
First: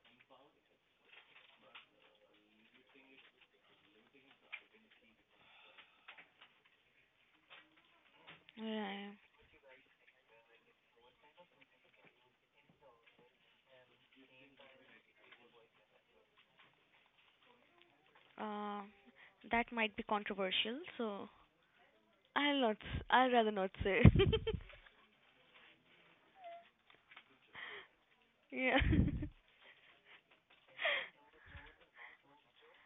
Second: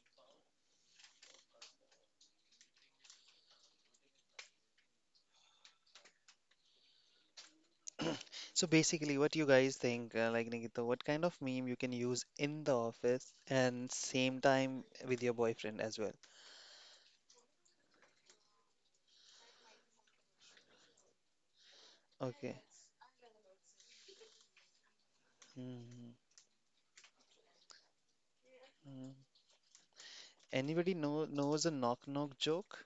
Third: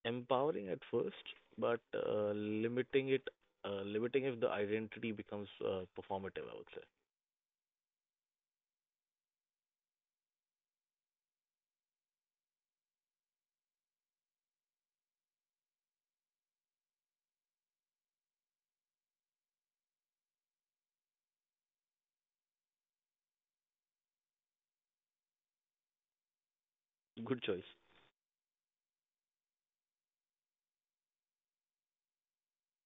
[SPEAKER 2] Empowering at first, but limiting it, limiting if the identity becomes performative, I would say.
[SPEAKER 3] [CLEARS THROAT] So
[SPEAKER 1] Yeah.
[SPEAKER 3] basically, what you guys think, like Nikita, what kind of meme you can use in the office and same time with your boyfriend as well?
[SPEAKER 1] Uh, that might be controversial. So
[SPEAKER 3] Okay.
[SPEAKER 1] I'll not. I'd rather not say.
[SPEAKER 3] Mhm,
[SPEAKER 2] Good choice.
[SPEAKER 1] [LAUGHS] yeah.
[SPEAKER 3] mhm.
[SPEAKER 1] [LAUGHS]
[SPEAKER 3] Anybody knows a knock knock joke?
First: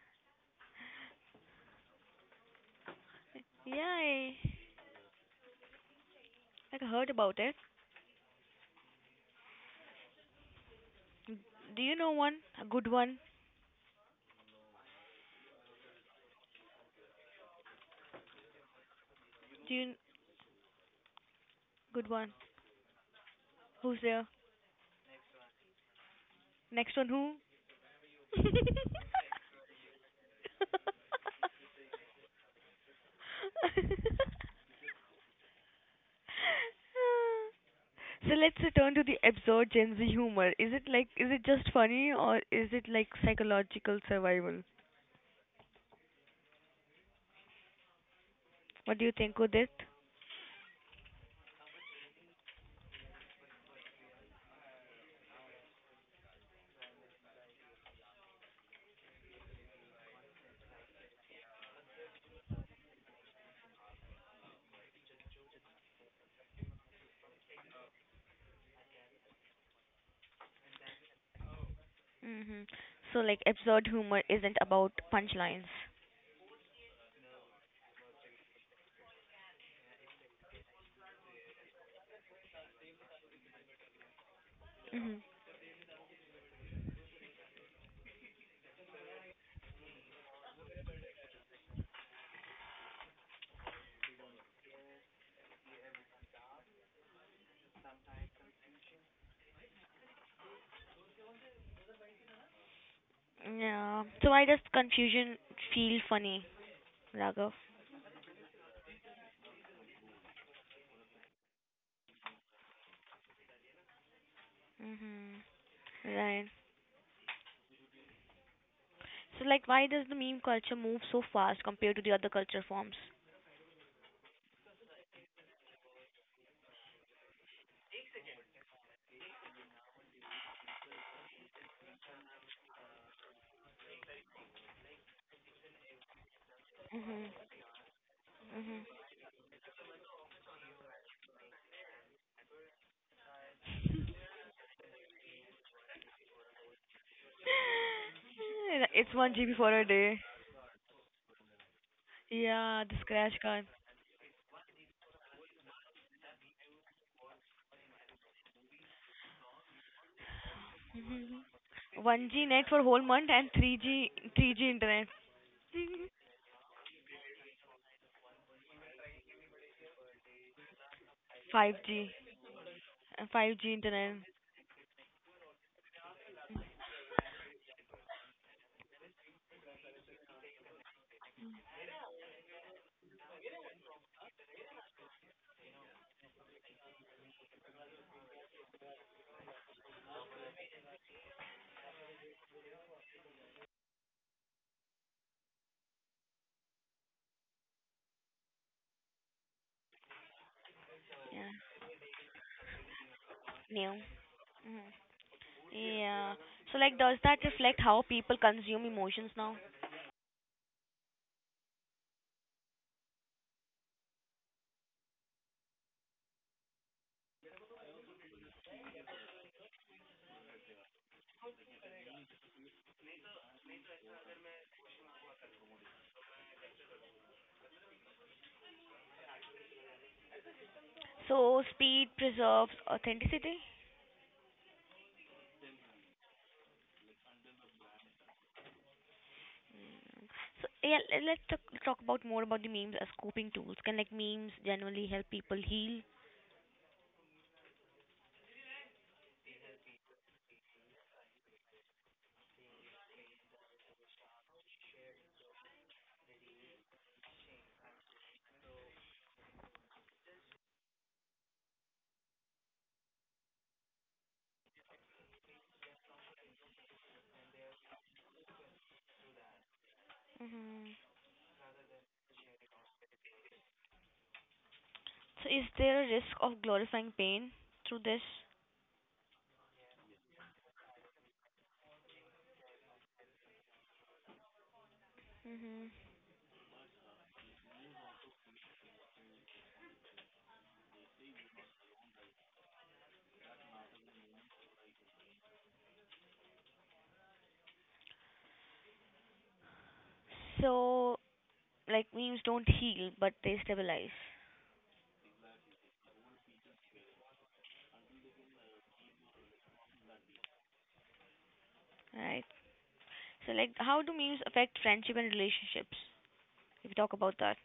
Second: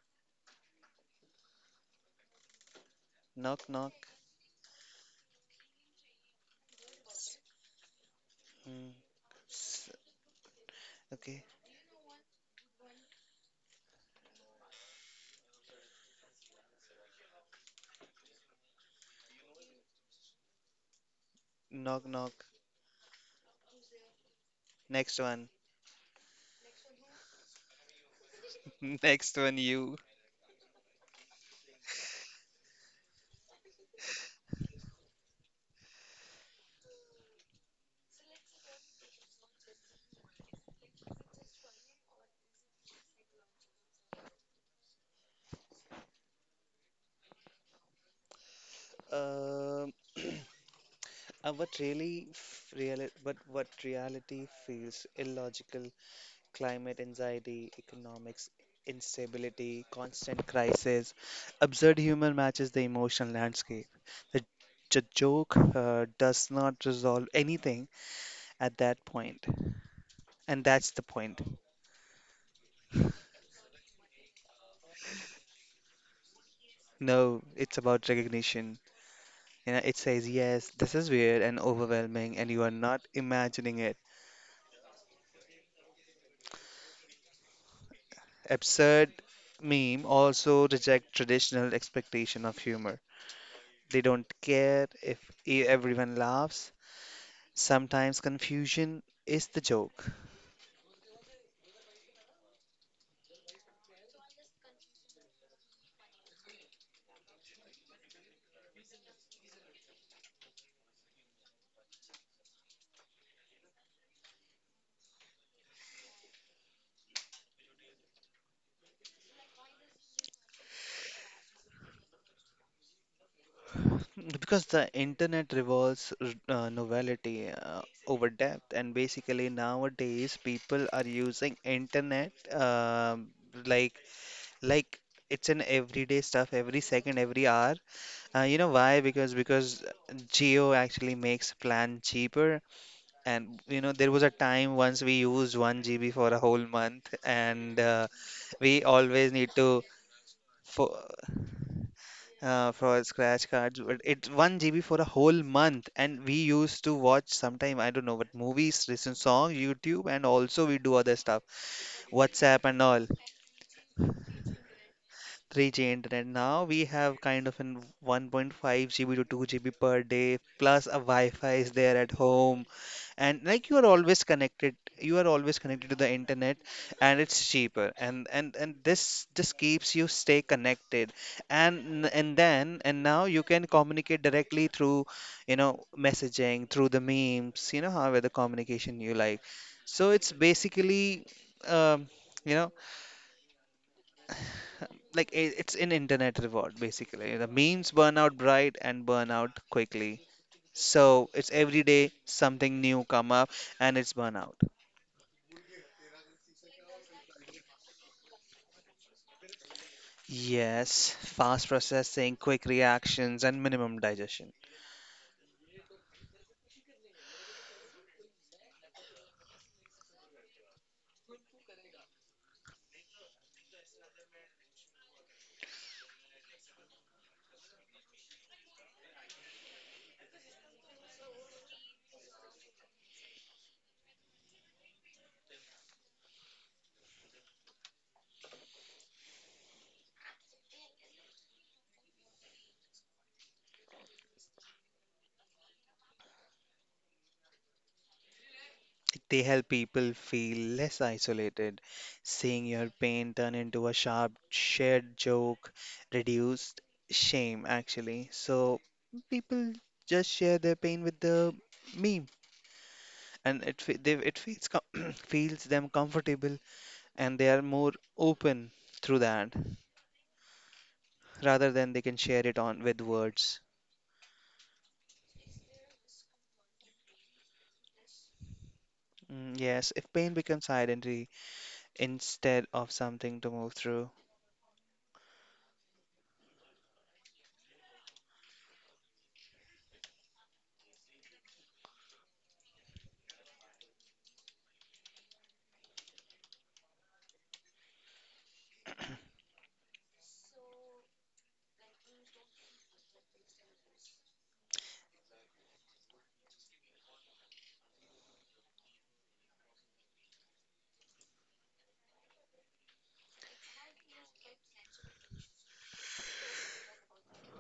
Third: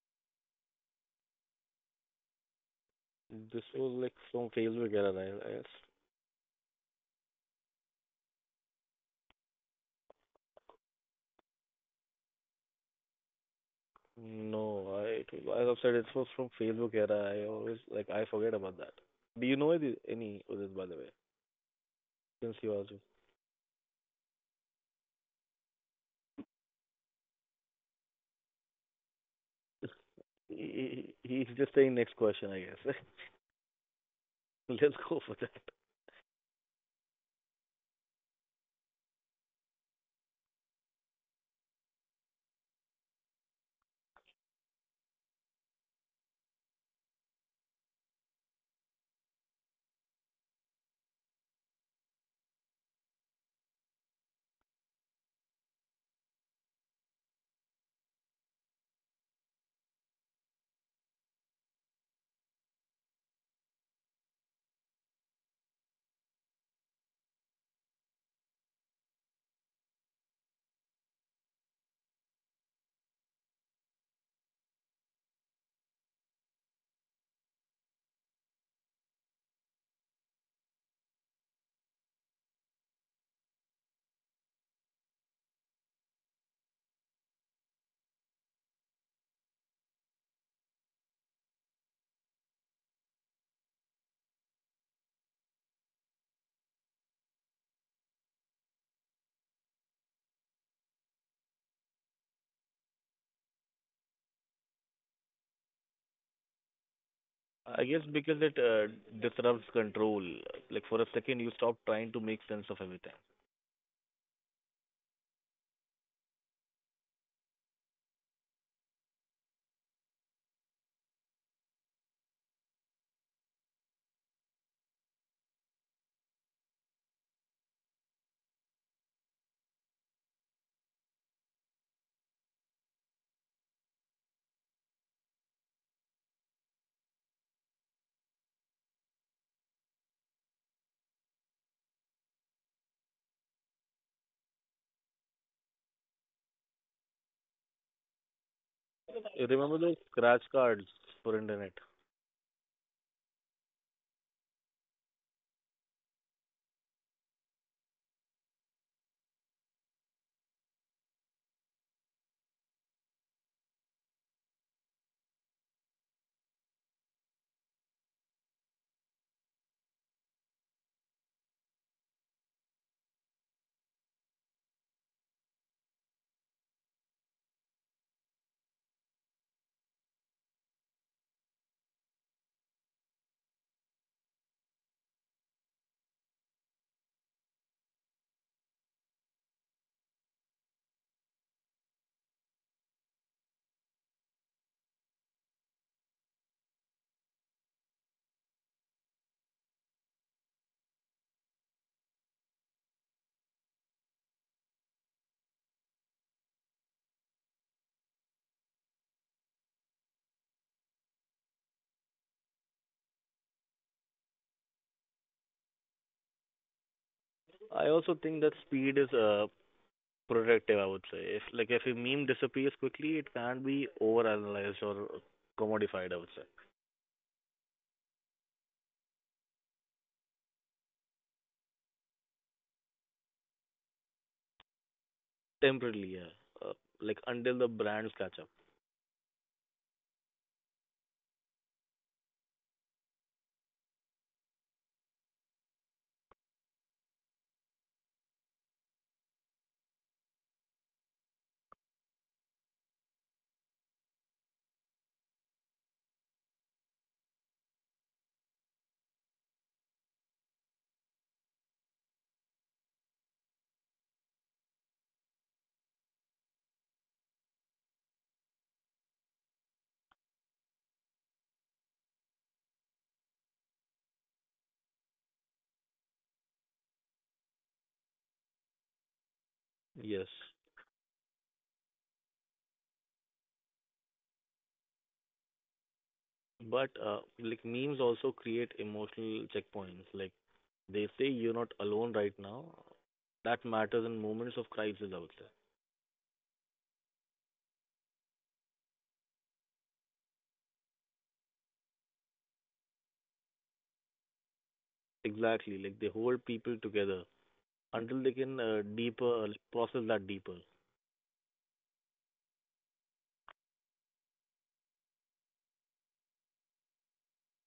[SPEAKER 2] This
[SPEAKER 3] Knock
[SPEAKER 1] yeah.
[SPEAKER 2] was like
[SPEAKER 3] knock.
[SPEAKER 1] I
[SPEAKER 2] from Facebook era, I guess.
[SPEAKER 1] like heard about it.
[SPEAKER 3] Mm. Okay.
[SPEAKER 1] Do you know one? A good one?
[SPEAKER 2] No, it was, as I've said, it was from Facebook era. I always, like, I forget about that. Do you know
[SPEAKER 1] Do you
[SPEAKER 2] any, Udit, by the way,
[SPEAKER 3] Knock
[SPEAKER 1] good one?
[SPEAKER 3] knock.
[SPEAKER 2] since you asked me? [LAUGHS]
[SPEAKER 1] Who's there?
[SPEAKER 3] Next one.
[SPEAKER 1] Next one who?
[SPEAKER 3] [LAUGHS] Next one, you.
[SPEAKER 2] He's just saying next question, I guess. [LAUGHS] Let's go for that.
[SPEAKER 1] So let's return to the absurd Gen Z humor. Is it like, is it just funny or is it like psychological survival? What do you think, Udit?
[SPEAKER 3] Um, [CLEARS THROAT] what really f- reali but what reality feels illogical, climate anxiety, economics instability, constant crisis, absurd humor matches the emotional landscape. The, the joke does not resolve anything at that point, and that's the point.
[SPEAKER 1] Hmm. So like absurd humor isn't about punchlines.
[SPEAKER 3] No, it's about recognition. You know, it says, yes, this is weird and overwhelming, and you are not imagining it.
[SPEAKER 1] Mhm.
[SPEAKER 3] Absurd meme also reject traditional expectation of humor. They don't care if everyone laughs. Sometimes confusion is the joke.
[SPEAKER 1] Yeah. So why does confusion feel funny, Raghav?
[SPEAKER 2] I guess because it disrupts control. Like for a second, you stop trying to make sense of everything.
[SPEAKER 1] Hmm. Right. So like why does the meme culture move so fast compared to the other culture forms?
[SPEAKER 3] [LAUGHS] Because the internet revolves novelty over depth, and basically nowadays people are using internet um like like it's an everyday stuff every second
[SPEAKER 1] Mhm.
[SPEAKER 3] every hour. You know why?
[SPEAKER 1] Hmm.
[SPEAKER 3] Because Geo actually makes plan cheaper, and you know there was a time once we used one GB for a whole month, and we
[SPEAKER 1] Yeah, it's
[SPEAKER 3] always
[SPEAKER 1] one
[SPEAKER 2] You
[SPEAKER 3] need
[SPEAKER 1] GB
[SPEAKER 3] to
[SPEAKER 1] for
[SPEAKER 2] remember
[SPEAKER 1] a
[SPEAKER 2] those
[SPEAKER 1] day.
[SPEAKER 2] scratch cards
[SPEAKER 3] for
[SPEAKER 2] for internet?
[SPEAKER 1] Yeah, the
[SPEAKER 3] for
[SPEAKER 1] scratch
[SPEAKER 3] scratch
[SPEAKER 1] card.
[SPEAKER 3] cards. But it's one GB for a whole month, and we used to watch sometime I don't know, but movies, listen song, YouTube, and also we do other stuff,
[SPEAKER 1] [LAUGHS] 1G
[SPEAKER 3] WhatsApp
[SPEAKER 1] net for
[SPEAKER 3] and
[SPEAKER 1] whole
[SPEAKER 3] all.
[SPEAKER 1] month and 3G internet,
[SPEAKER 3] 3G internet. Now we have kind of an 1.5 GB to 2 GB per day, plus a Wi-Fi is there
[SPEAKER 1] 5G
[SPEAKER 3] at home.
[SPEAKER 1] and
[SPEAKER 3] And like
[SPEAKER 1] 5G
[SPEAKER 3] you are
[SPEAKER 1] internet.
[SPEAKER 3] always connected, you are always connected to the internet and it's cheaper. And this just keeps you stay connected. And now you can communicate directly through, you know, messaging, through the memes, you know, however the communication you like. So it's basically um, you know like it's an internet reward basically. The memes burn out bright and burn out quickly. So
[SPEAKER 1] Yeah,
[SPEAKER 3] it's every day something new come up
[SPEAKER 1] new.
[SPEAKER 3] and it's burn out.
[SPEAKER 1] Mhm. Yeah. So like, does that reflect how people consume emotions now?
[SPEAKER 3] Yes, fast processing, quick reactions, and minimum digestion.
[SPEAKER 2] I also think that speed is productive. I would say if like if a meme disappears quickly, it can't be overanalyzed or commodified. I would say
[SPEAKER 1] So speed preserves authenticity.
[SPEAKER 2] temporarily, yeah. Like until the brands catch up.
[SPEAKER 1] Mm. So yeah, let's talk about more about the memes as coping tools. Can like memes generally help people heal?
[SPEAKER 3] They help people feel less isolated. Seeing your pain turn into a sharp, shared joke reduced shame, actually. So people just share their pain with the meme and it fe- they it feels [CLEARS THROAT] feels them comfortable and they are more open through that
[SPEAKER 1] Hmm.
[SPEAKER 3] rather than they can share it on with words.
[SPEAKER 1] So is there a risk of glorifying pain through this?
[SPEAKER 3] Mm, yes, if
[SPEAKER 2] Yes.
[SPEAKER 3] pain becomes identity instead of something to move through,
[SPEAKER 1] Hmm.
[SPEAKER 2] But like memes also create emotional checkpoints. Like they say you're not alone right now. That matters in moments of crisis, I would say.
[SPEAKER 1] So like memes don't heal but they stabilize.
[SPEAKER 2] Exactly. Like they hold people together until they can deeper like, process that deeper.
[SPEAKER 1] Right. So like how do memes affect friendship and relationships if you talk about that?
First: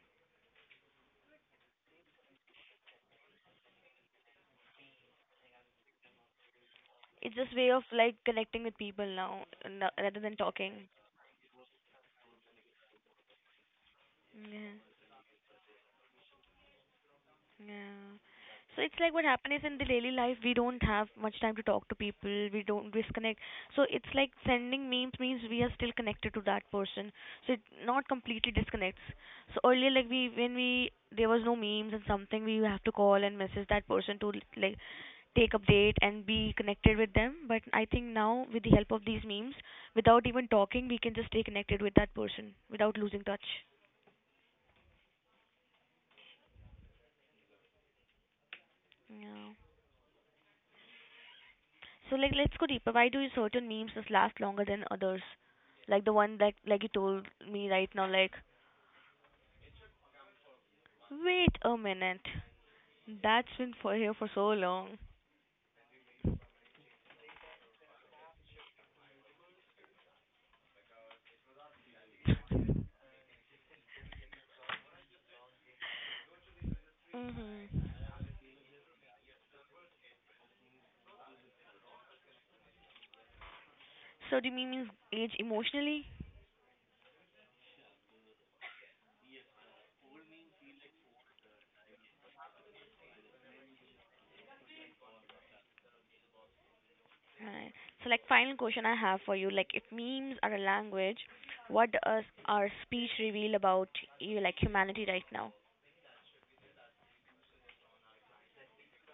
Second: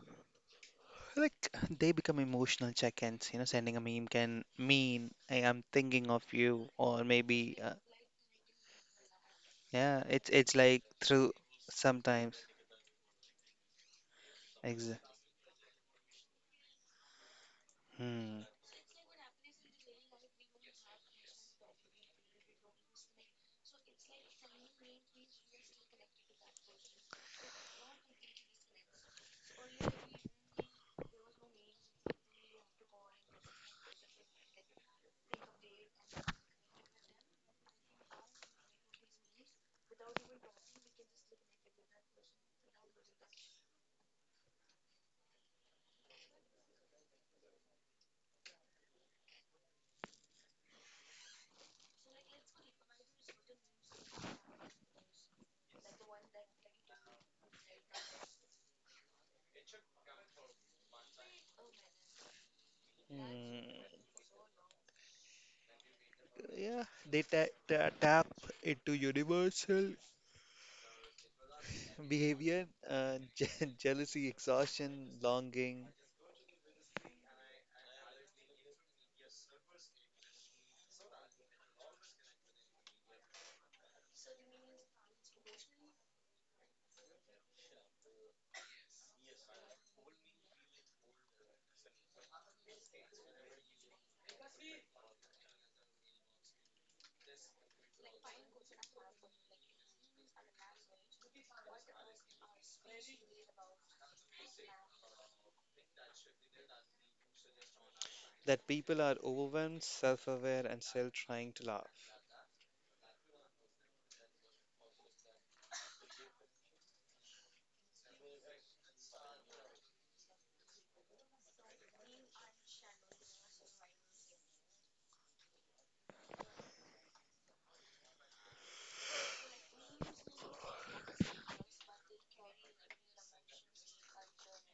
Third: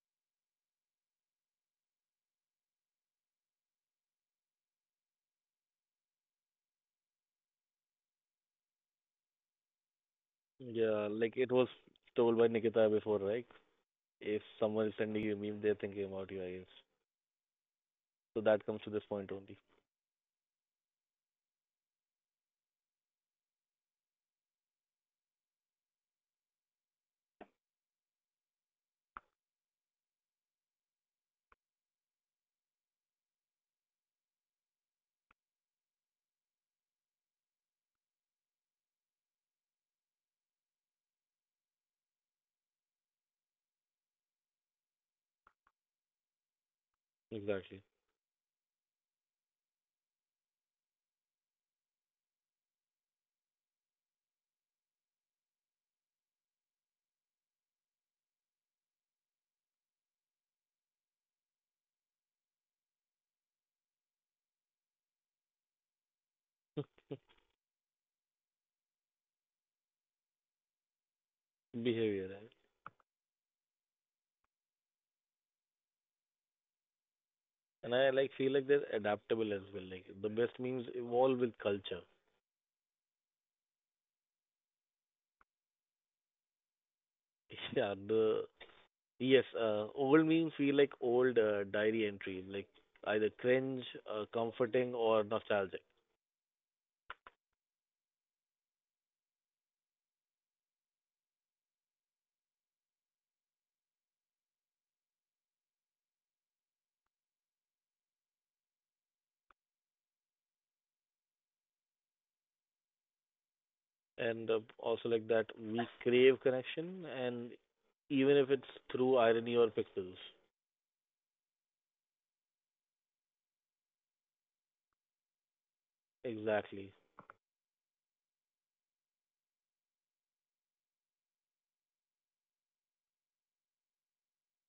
[SPEAKER 3] like they become emotional check-ins. You know, sending a meme can mean I am thinking of you, or
[SPEAKER 1] It's just
[SPEAKER 3] maybe
[SPEAKER 1] way of like connecting with people now, no,
[SPEAKER 3] yeah,
[SPEAKER 1] rather
[SPEAKER 3] it's
[SPEAKER 1] than
[SPEAKER 3] it's like
[SPEAKER 1] talking.
[SPEAKER 2] Yeah,
[SPEAKER 3] through
[SPEAKER 2] like it was
[SPEAKER 3] sometimes.
[SPEAKER 2] told by Nikita before, right? If
[SPEAKER 1] Yeah.
[SPEAKER 2] someone
[SPEAKER 3] Exa-
[SPEAKER 2] is sending you a meme, they're thinking about you, I guess.
[SPEAKER 1] Yeah.
[SPEAKER 3] hmm.
[SPEAKER 2] So that comes
[SPEAKER 1] So
[SPEAKER 2] to
[SPEAKER 1] it's
[SPEAKER 2] this
[SPEAKER 1] like what
[SPEAKER 2] point
[SPEAKER 1] happens
[SPEAKER 2] only.
[SPEAKER 1] is in the daily life we don't have much time to talk to people. We don't disconnect, so it's like sending memes means we are still connected to that person, so it not completely disconnects. So earlier like we when we, there was no memes and something we have to call and message that person to like take update and be connected with them. But I think now with the help of these memes, without even talking, we can just stay connected with that person without losing touch.
[SPEAKER 2] Exactly.
[SPEAKER 1] Yeah. So like let's go deeper. Why do you certain memes just last longer than others? Like the one that like you told me right now, like wait a minute. That's been for
[SPEAKER 3] Mm,
[SPEAKER 1] here for so long.
[SPEAKER 3] yeah, they ta ta tap into universal
[SPEAKER 2] Behavior,
[SPEAKER 3] behavior,
[SPEAKER 2] right?
[SPEAKER 3] [LAUGHS] jealousy, exhaustion, longing,
[SPEAKER 1] Mhm.
[SPEAKER 2] And I like feel like they're adaptable as well. Like the best memes evolve with culture.
[SPEAKER 1] So do memes age emotionally?
[SPEAKER 2] [LAUGHS] Yeah, the Yes, old memes feel like old diary entries, like either cringe, comforting, or nostalgic.
[SPEAKER 1] Right. So, like, final question I have for you, like, if memes are a language, what does our speech reveal about you, like, humanity right now?
[SPEAKER 3] that people are overwhelmed, self aware, and still trying to laugh.
[SPEAKER 2] And also like that, we crave connection, and even if it's through irony or pixels. Exactly.